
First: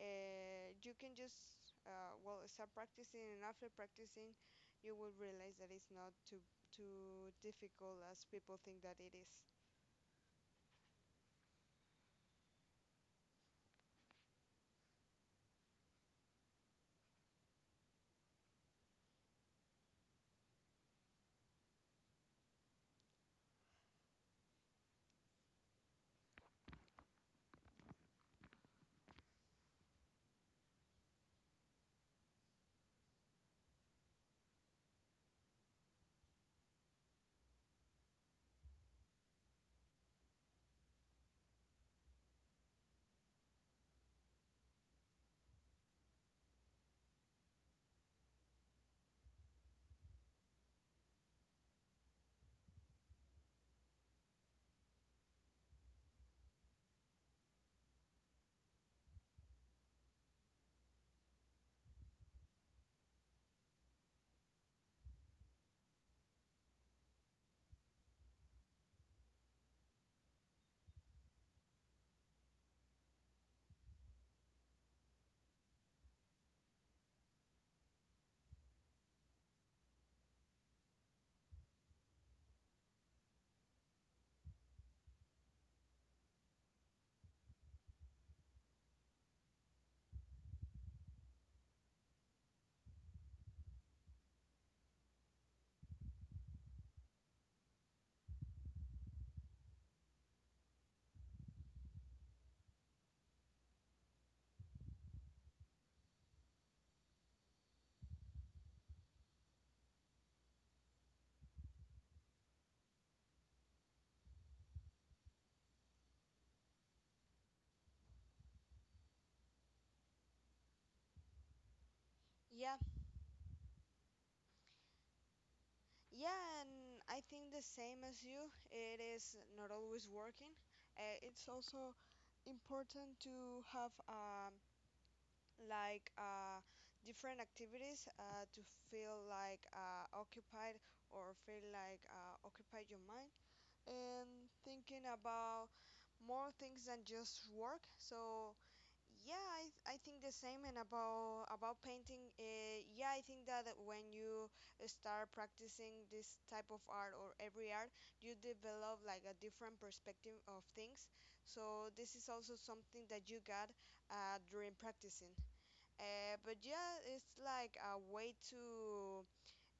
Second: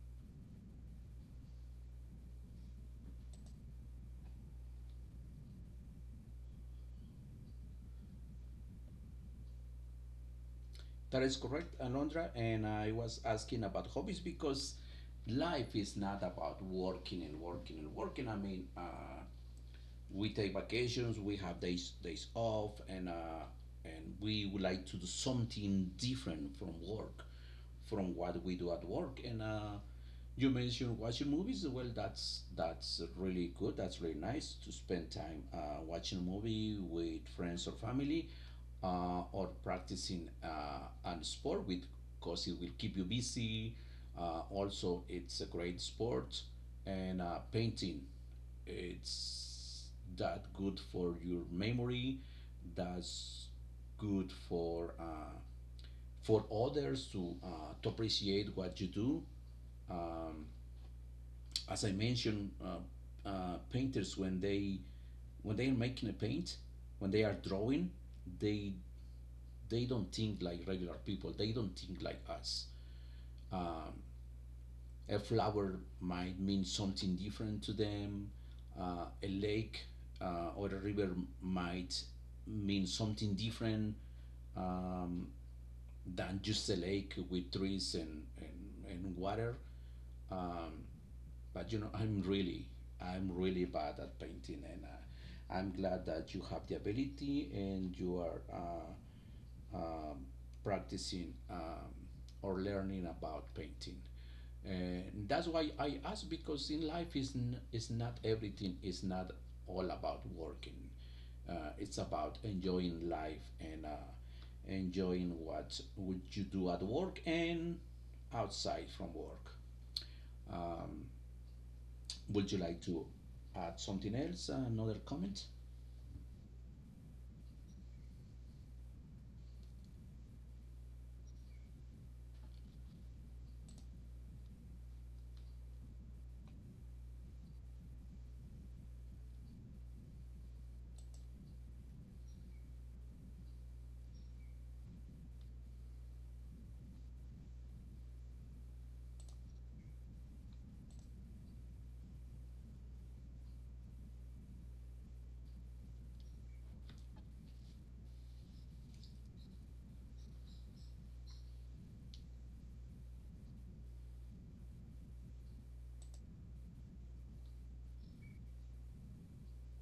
you can just well start practicing, and after practicing you will realize that it's not too difficult as people think that it is.
That is correct, Alondra. And I was asking about hobbies because life is not about working and working and working. I mean, we take vacations, we have days off, and, and we would like to do something different from work, from what we do at work. And, you mentioned watching movies. Well, that's really good. That's really nice to spend time watching a movie with friends or family, or practicing an sport with, because it will keep you busy. Also, it's a great sport, and, painting, it's that good for your memory, that's good for, for others to, to appreciate what you do. As I mentioned, painters, when they, when they are making a paint, when they are drawing, they they don't think like regular people, they don't think like us. A flower might mean something different to them. A lake, or a river, might mean something different, um, than just a lake with trees and water. But you know, I'm really bad at painting, and, I'm glad that you have the ability and you are, practicing, or learning about painting. And that's why I ask, because in life is is not everything, is not all about working. It's about enjoying life and, enjoying what would you do at work and outside from work. Would you
Yeah,
like to add something else? Another comment?
yeah, and I think the same as you. It is not always working. It's also important to have like different activities, to feel like occupied, or feel like occupy your mind, and thinking about more things than just work. So yeah, I think the same. And about painting, yeah, I think that when you start practicing this type of art or every art, you develop like a different perspective of things. So this is also something that you got during practicing. But yeah, it's like a way to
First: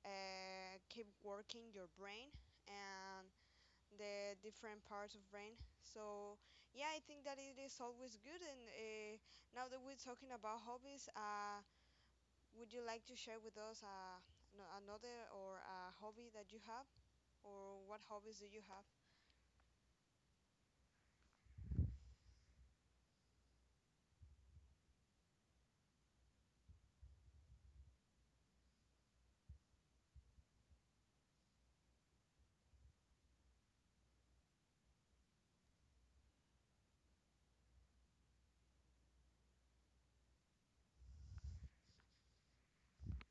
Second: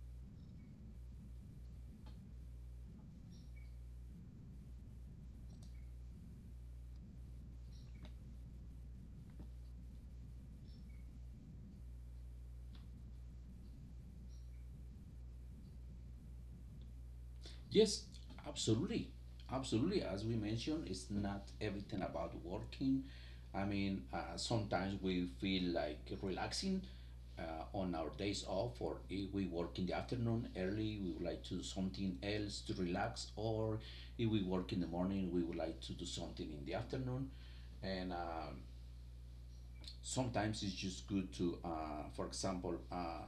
keep working your brain, and the different parts of brain. So yeah, I think that it is always good. And now that we're talking about hobbies, would you like to share with us, no, another, or a hobby that you have, or what
Yes,
hobbies do you have?
absolutely. Absolutely. As we mentioned, it's not everything about working. I mean, sometimes we feel like relaxing on our days off, or if we work in the afternoon early, we would like to do something else to relax, or if we work in the morning, we would like to do something in the afternoon. And Sometimes it's just good to, for example,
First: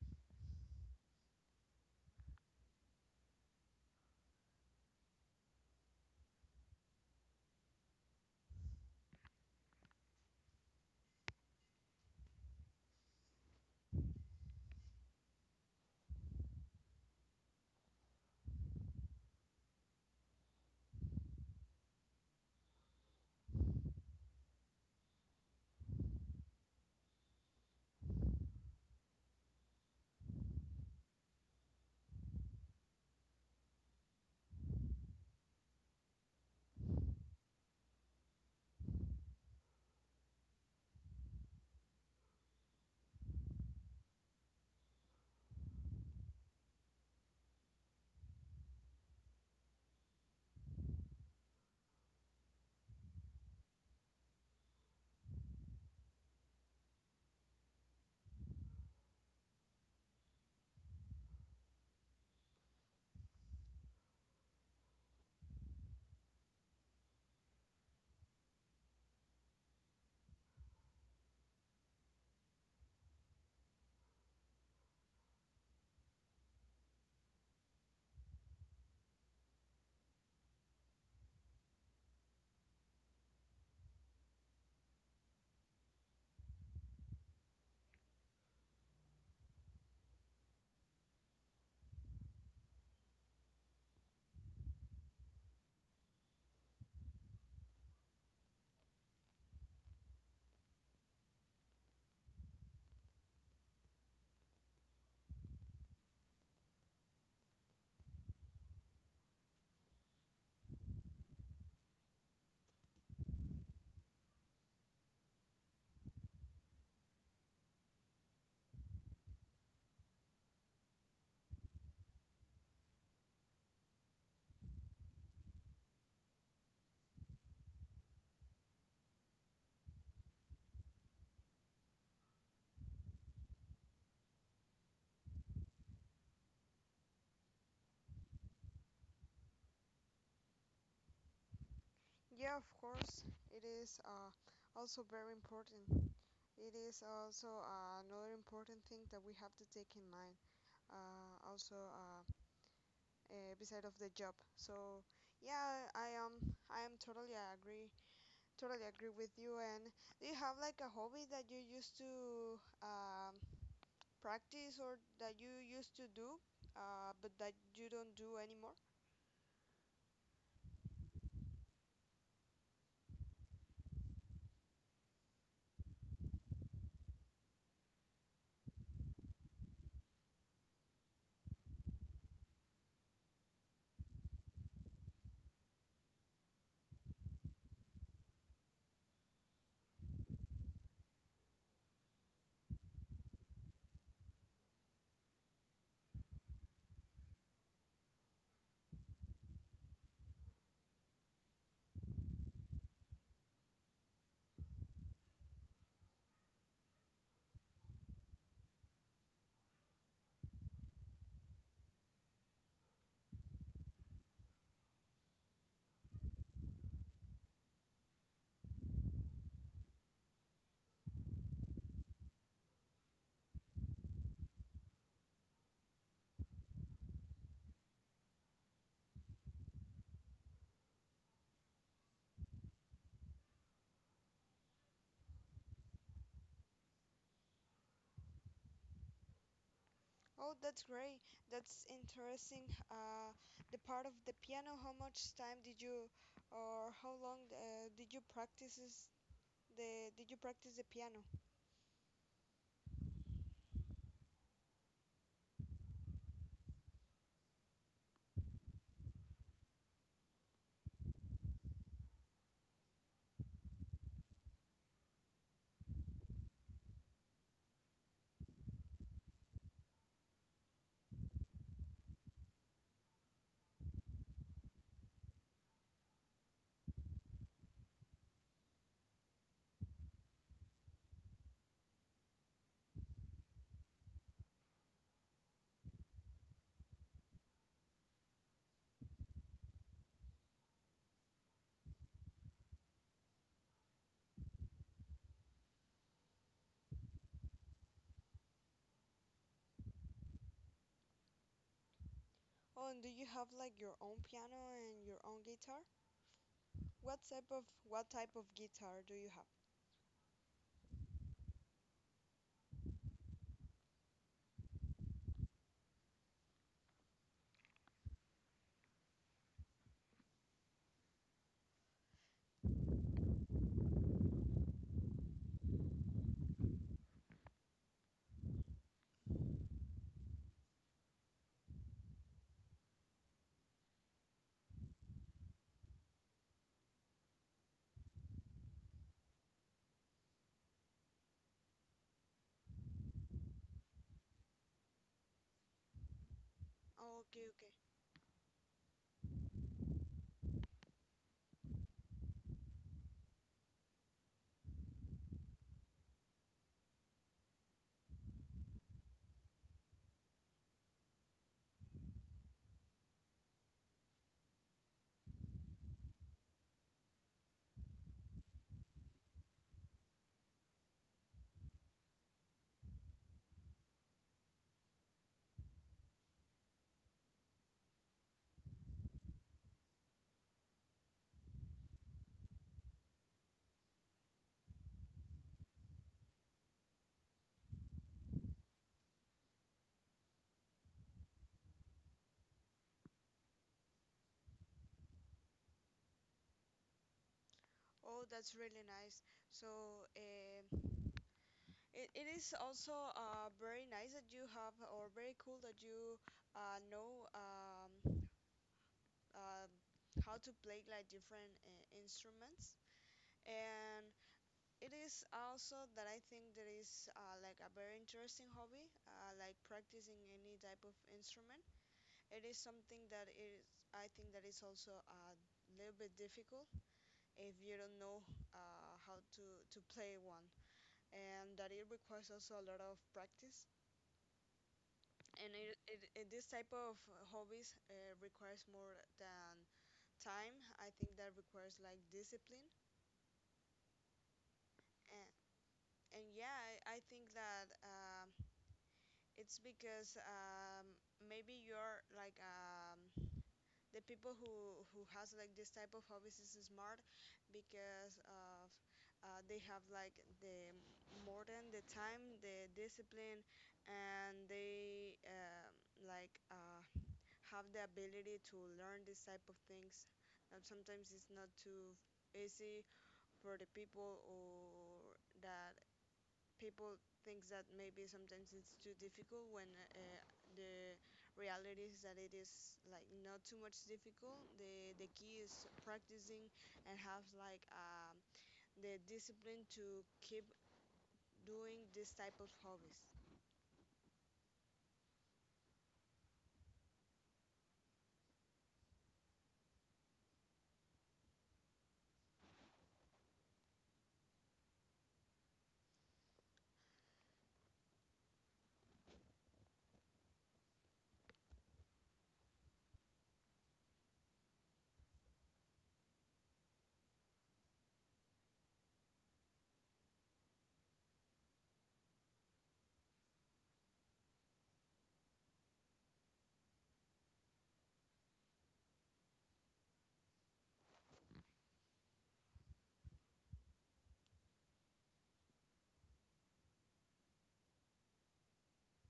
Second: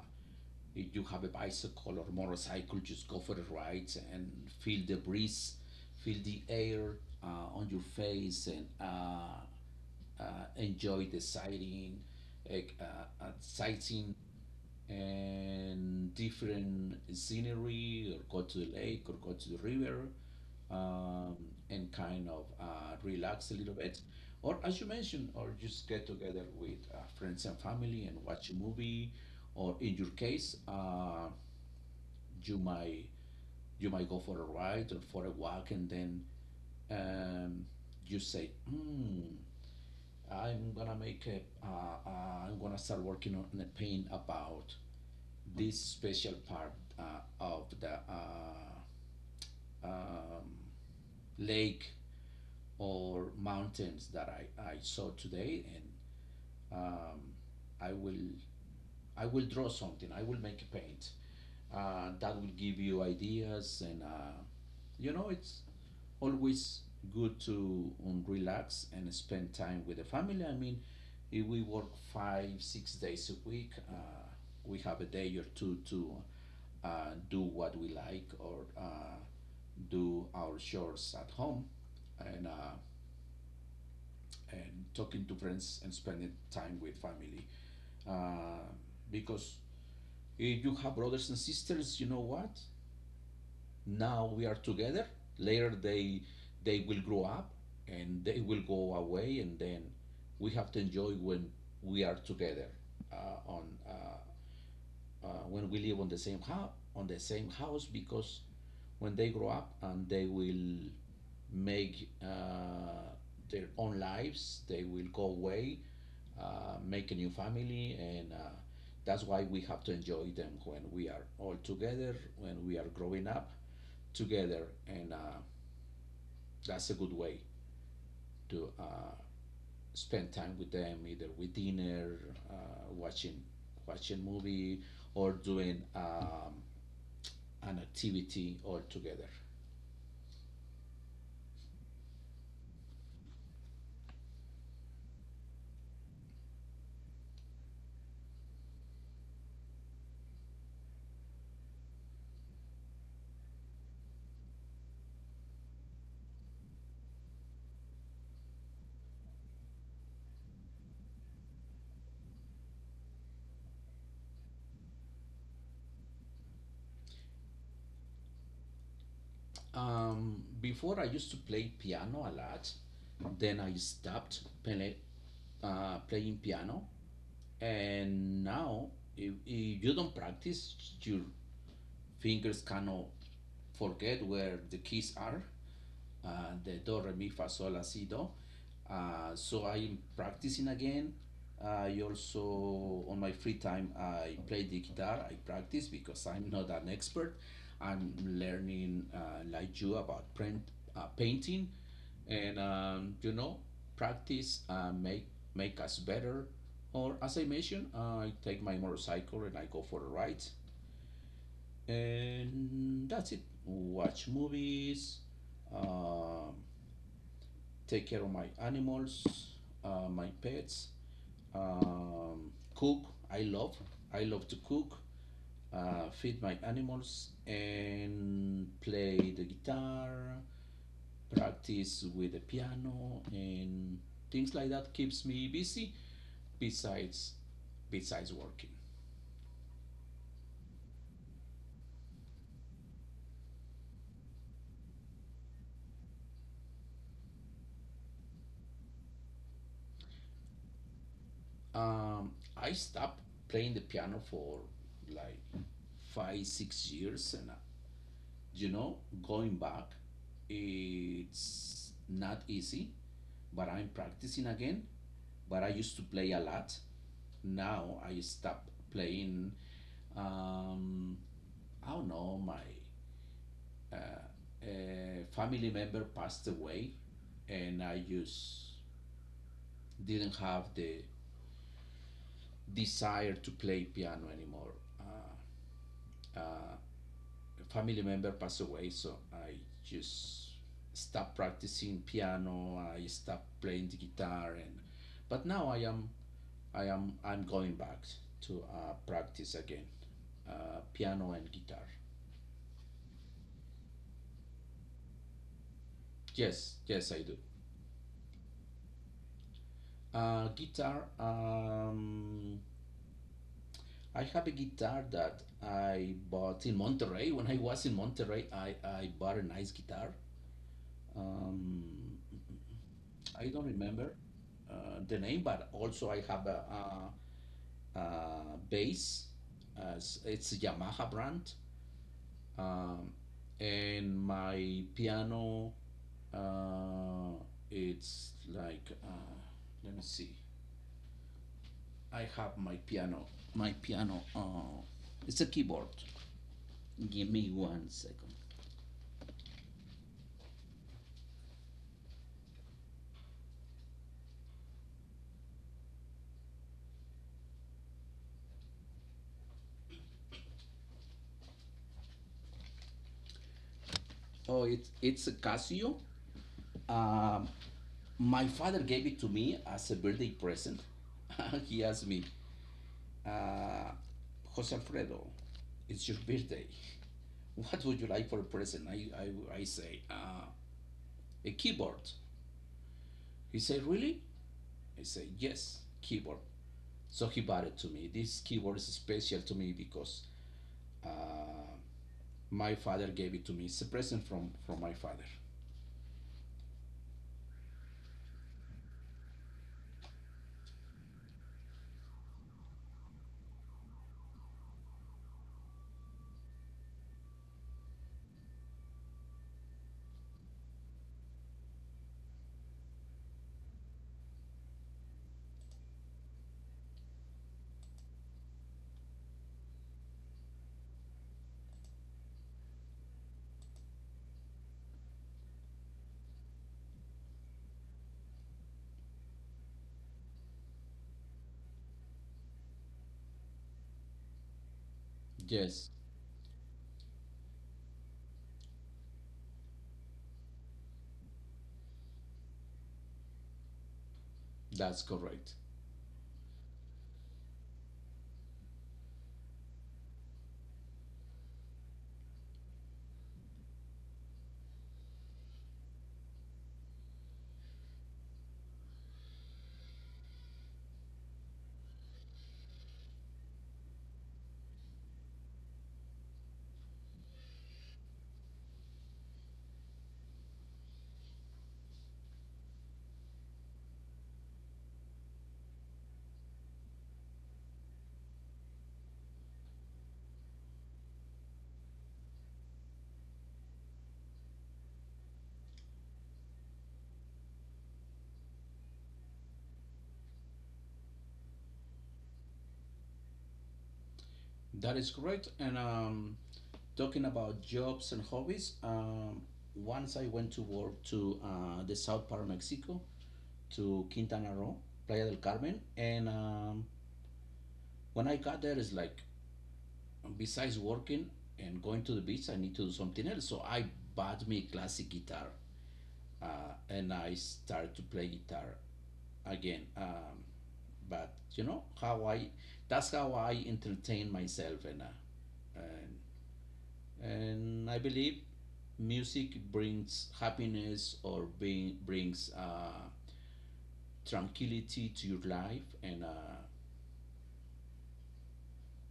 if you have a bicycle or motorcycle, just go for a ride and feel the breeze, feel the air on your face, and uh, enjoy the sighting, like, sightseeing and different scenery, or go to the lake or go to the river, um, and kind of relax a little bit. Or as you mentioned, or just get together with friends and family and watch a movie. Or in your case, you might you might go for a ride or for a walk, and then, um, you say, hmm, I'm gonna make a, I'm gonna start working on a paint about this special part uh, of the um, lake or mountains that I saw today, and um, I will I will draw something. I will make a paint that will give you ideas. And uh, it's always good to relax and spend time with the family. I mean, if we work five, 6 days a week, we have a day or two to do what we like, or do our chores at home, and uh, and talking to friends and spending time with family. Uh, because if you have brothers and sisters, you know what? Now we are together, later they will grow up and they will go away, and then we have to enjoy when we are together, uh, on when we live on the same house, on the same house because when they grow up and they will make their own lives, they will go away, make a new family, and that's why we have to enjoy them when we are all together, when we are growing up together, and that's a good way to spend time with them, either with dinner, watching watching movie, or doing an activity all together.
Yeah, of course, it is also very important. It is also another important thing that we have to take in mind. Also, beside of the job. So yeah, I am totally agree. Totally agree with you. And do you have like a hobby that you used to um, practice, or that you used to do, but that you don't do anymore?
Before, I used to play piano a lot, then I stopped play, playing piano, and now if you don't practice, your fingers cannot forget where the keys are, the do re mi fa sol la si do. So I'm practicing again. I also on my free time I play the guitar. I practice because I'm not an expert. I'm learning like you about print, painting, and um, practice make make us better. Or as I mentioned, I take my motorcycle and I go for a ride, and that's it. Watch movies. Um, Take care of my animals, my pets, cook. I love, I love to cook, feed my animals, and play the guitar, practice with the piano, and things like that keeps me busy. Besides, besides working,
Oh, that's great. That's interesting. The part of the piano, how much time did you, or how long did you practice is- the did you practice the piano?
um, I stopped playing the piano for like five, 6 years, and uh, you know going back it's not easy, but I'm practicing again. But I used to play a lot. Now I stopped playing. um I don't know, my uh, family member passed away, and I just didn't have the desire to play piano anymore. uh, Family member passed away, so I just stopped practicing piano. I stopped playing the guitar, and but now I am I'm going back to practice again, piano and guitar.
Oh, and do you have like your own piano and your own guitar?
Yes, yes, I
What
do.
type of what type of guitar do you have?
Guitar. I have a guitar that I bought in Monterrey. When I was in Monterrey, I bought a nice guitar. Um, I don't remember the name, but also I have a, bass. As it's a Yamaha brand, um, and my piano. Uh, it's like let me see. I have my piano. My piano. It's a keyboard. Give me
Okay, okay.
one second. Oh, it's a Casio. Um, my father gave it to me as a birthday present. [laughs] He asked me, uh, Jose Alfredo, it's your birthday. What would you like for a present? I say, a keyboard. He said, really? I say, yes, keyboard. So he bought it to me. This keyboard is special to me because uh, my father gave it to me. It's a present from my father.
Oh, that's really nice. So, eh, it is also very nice that you have, or very cool that you know, uh, how to play like different instruments. And it is also that I think there is like a very interesting hobby, like practicing any type of instrument. It is something that is, I think that is also a little bit difficult if you don't know how to, play one. And that it requires also a lot of practice. And it,
Yes,
it, it this type of hobbies requires more than time. I think that requires like discipline.
that's
And,
correct.
and yeah, I think that it's because maybe you're like the people who has like this type of hobbies is smart, because of they have like the more than the time, the discipline, and they like have the ability to learn this type of things. And sometimes it's not too easy for the people, or that people think that maybe sometimes it's too difficult, when uh, the reality is that it is like not too much difficult. The key is practicing, and have like the discipline to keep doing this type of hobbies.
That is correct. And talking about jobs and hobbies, once I went to work to the south part of Mexico, to Quintana Roo, Playa del Carmen, and when I got there, it's like, besides working and going to the beach, I need to do something else. So I bought me classic guitar uh, and I started to play guitar again. But you know how that's how I entertain myself, and, and and I believe music brings happiness, or being, brings tranquility to your life. And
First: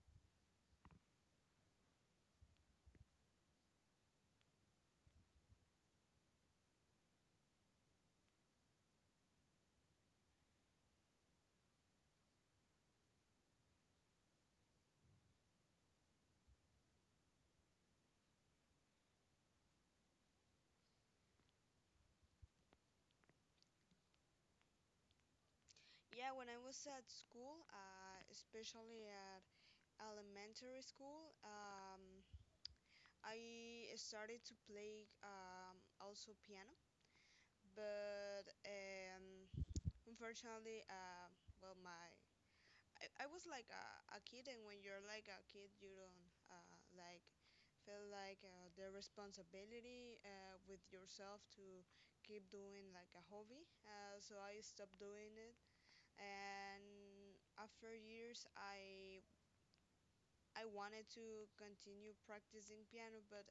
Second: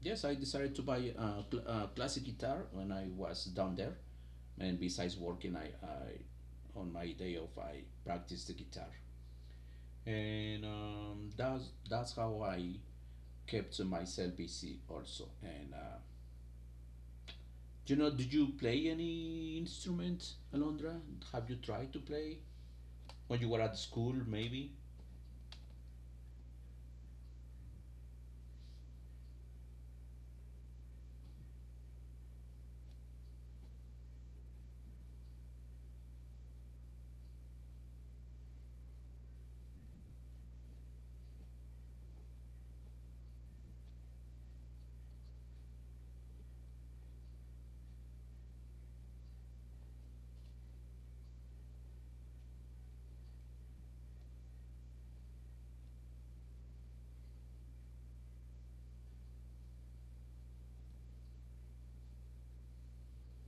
yes, I decided to buy a classic guitar when I was down there. And besides working, I on my day off I practice the guitar, and um, that's how I kept myself busy also. And you know, did you play any instrument, Alondra? Have you tried to play when you were at school, maybe?
Yeah, when I was at school, especially at elementary school, I started to play, also piano, but unfortunately, well, my I was like a kid, and when you're like a kid, you don't like feel like the responsibility with yourself to keep doing like a hobby. So I stopped doing it, and after years, I wanted to continue practicing piano, but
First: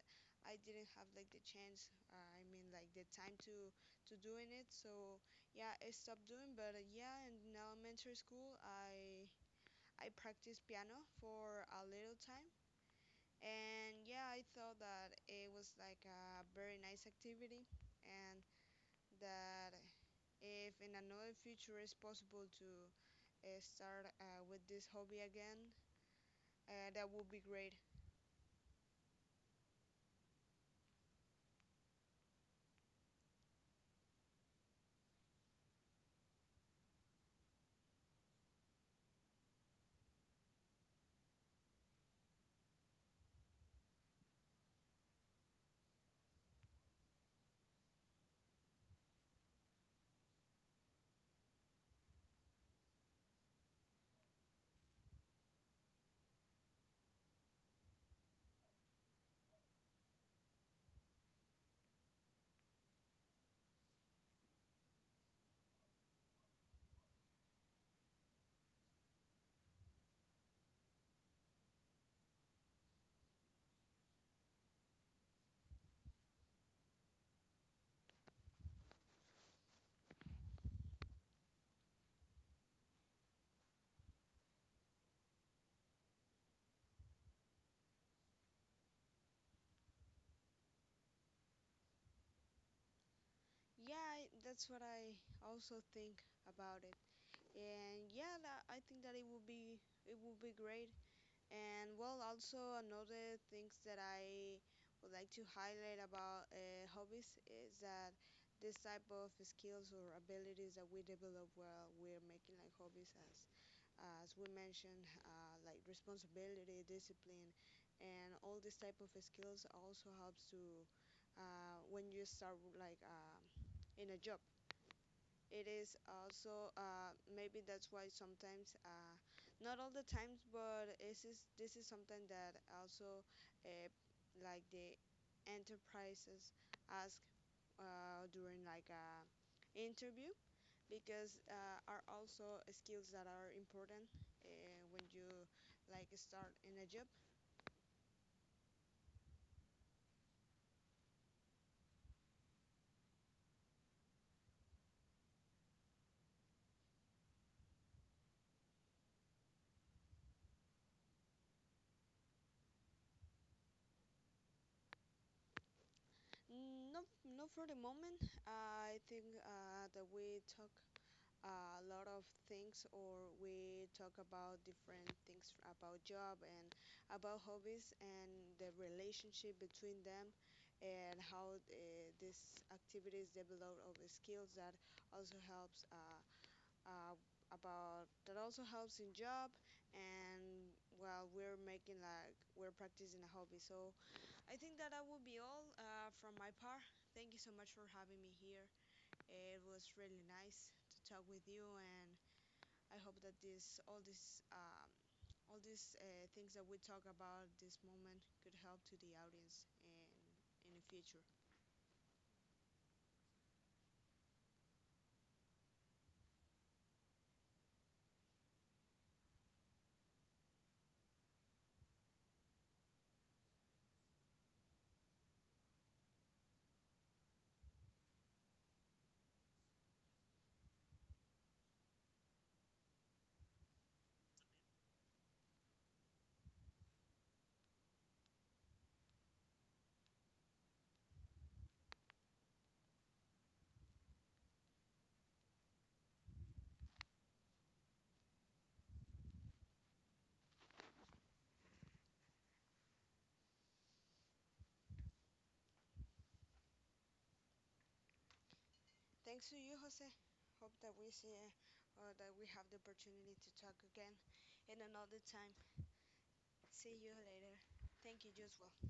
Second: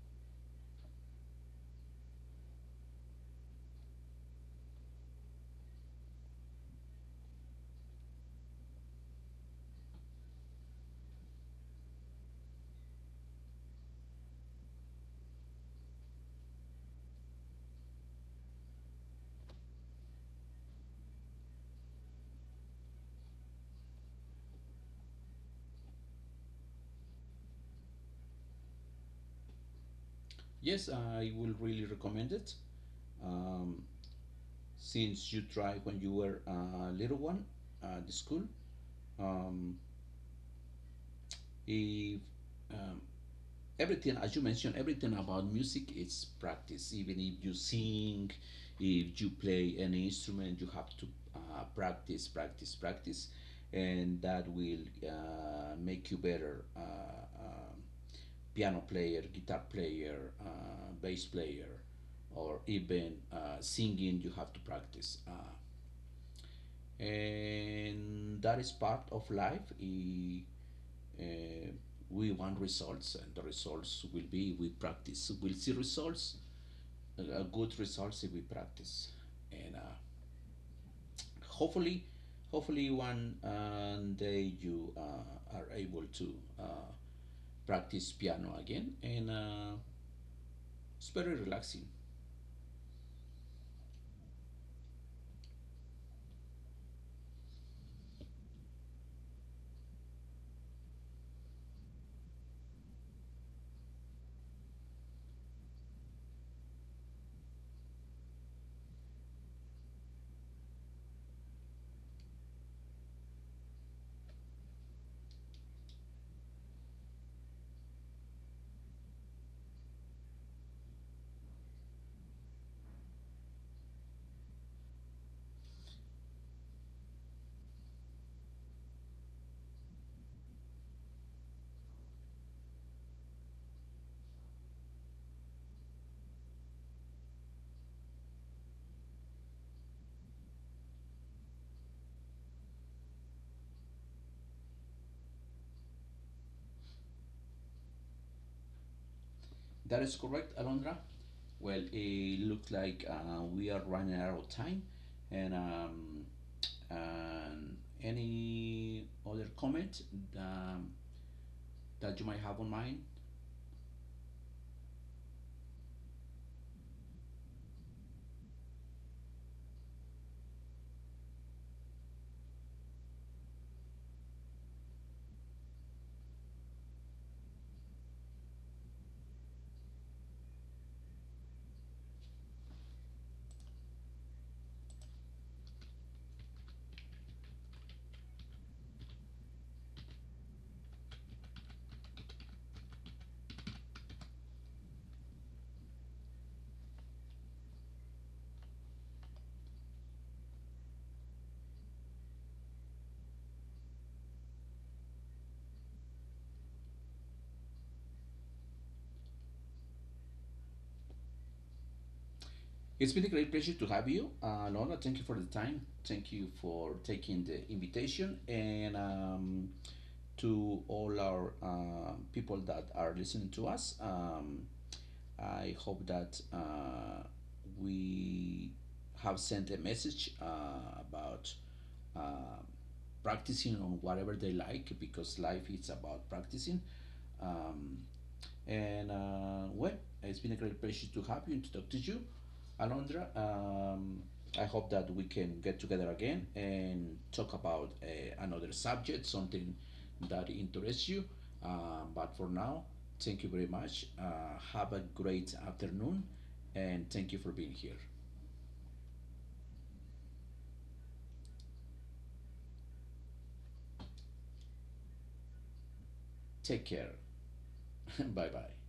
I didn't have like the chance. I mean, like the time to doing it. So yeah, I stopped doing. But yeah, in elementary school, I practiced piano for a little time, and yeah, I thought that it was like a very nice activity, and that if in another future it's possible to start with this hobby again, that would be great.
Yes, I will really recommend it. um, since you tried when you were a little one at the school, um, if um, everything, as you mentioned, everything about music is practice. Even if you sing, if you play any instrument, you have to practice, practice, practice, and that will make you better, um piano player, guitar player, bass player, or even singing, you have to practice, and that is part of life. It uh, we want results, and the results will be we practice. We'll see results, good results if we practice, and hopefully, hopefully one day you are able to uh, practice piano again, and it's very relaxing.
Yeah, that's what I also think about it. And yeah, I think that it would be great. And well, also another things that I would like to highlight about hobbies is that this type of skills or abilities that we develop while we're making like hobbies, as we mentioned, like responsibility, discipline, and all these type of skills also helps to, when you start like in a job, it is also, maybe that's why sometimes, not all the times, but this is something that also, uh, like the enterprises ask during like a interview, because are also skills that are important when you like start in a job.
That is correct, Alondra. Well, it looks like we are running out of time, and um, and any other comment um, that you might have on mind.
No, not for the moment. I think that we talk a lot of things, or we talk about different things about job and about hobbies, and the relationship between them, and how these activities develop of the skills that also helps, uh, about that also helps in job, and while we're making like we're practicing a hobby. So I think that that will be all from my part. Thank you so much for having me here. It was really nice to talk with you, and I hope that this all this, all these things that we talk about this moment could help to the audience in the future.
It's been a great pleasure to have you. Lorna, thank you for the time. Thank you for taking the invitation. And to all our people that are listening to us, I hope that we have sent a message about uh, practicing on whatever they like because life is about practicing. Um, And uh, well, it's been a great pleasure to have you and to talk to you, Alondra. I hope that we can get together again and talk about another subject, something that interests you. But for now, thank you very much. Have a great afternoon, and thank you for being here.
Thanks to you, Jose. Hope that we see, or that we have the opportunity to talk again in another time.
Take
See you
care.
later.
[laughs]
Thank you,
Bye bye.
Joshua.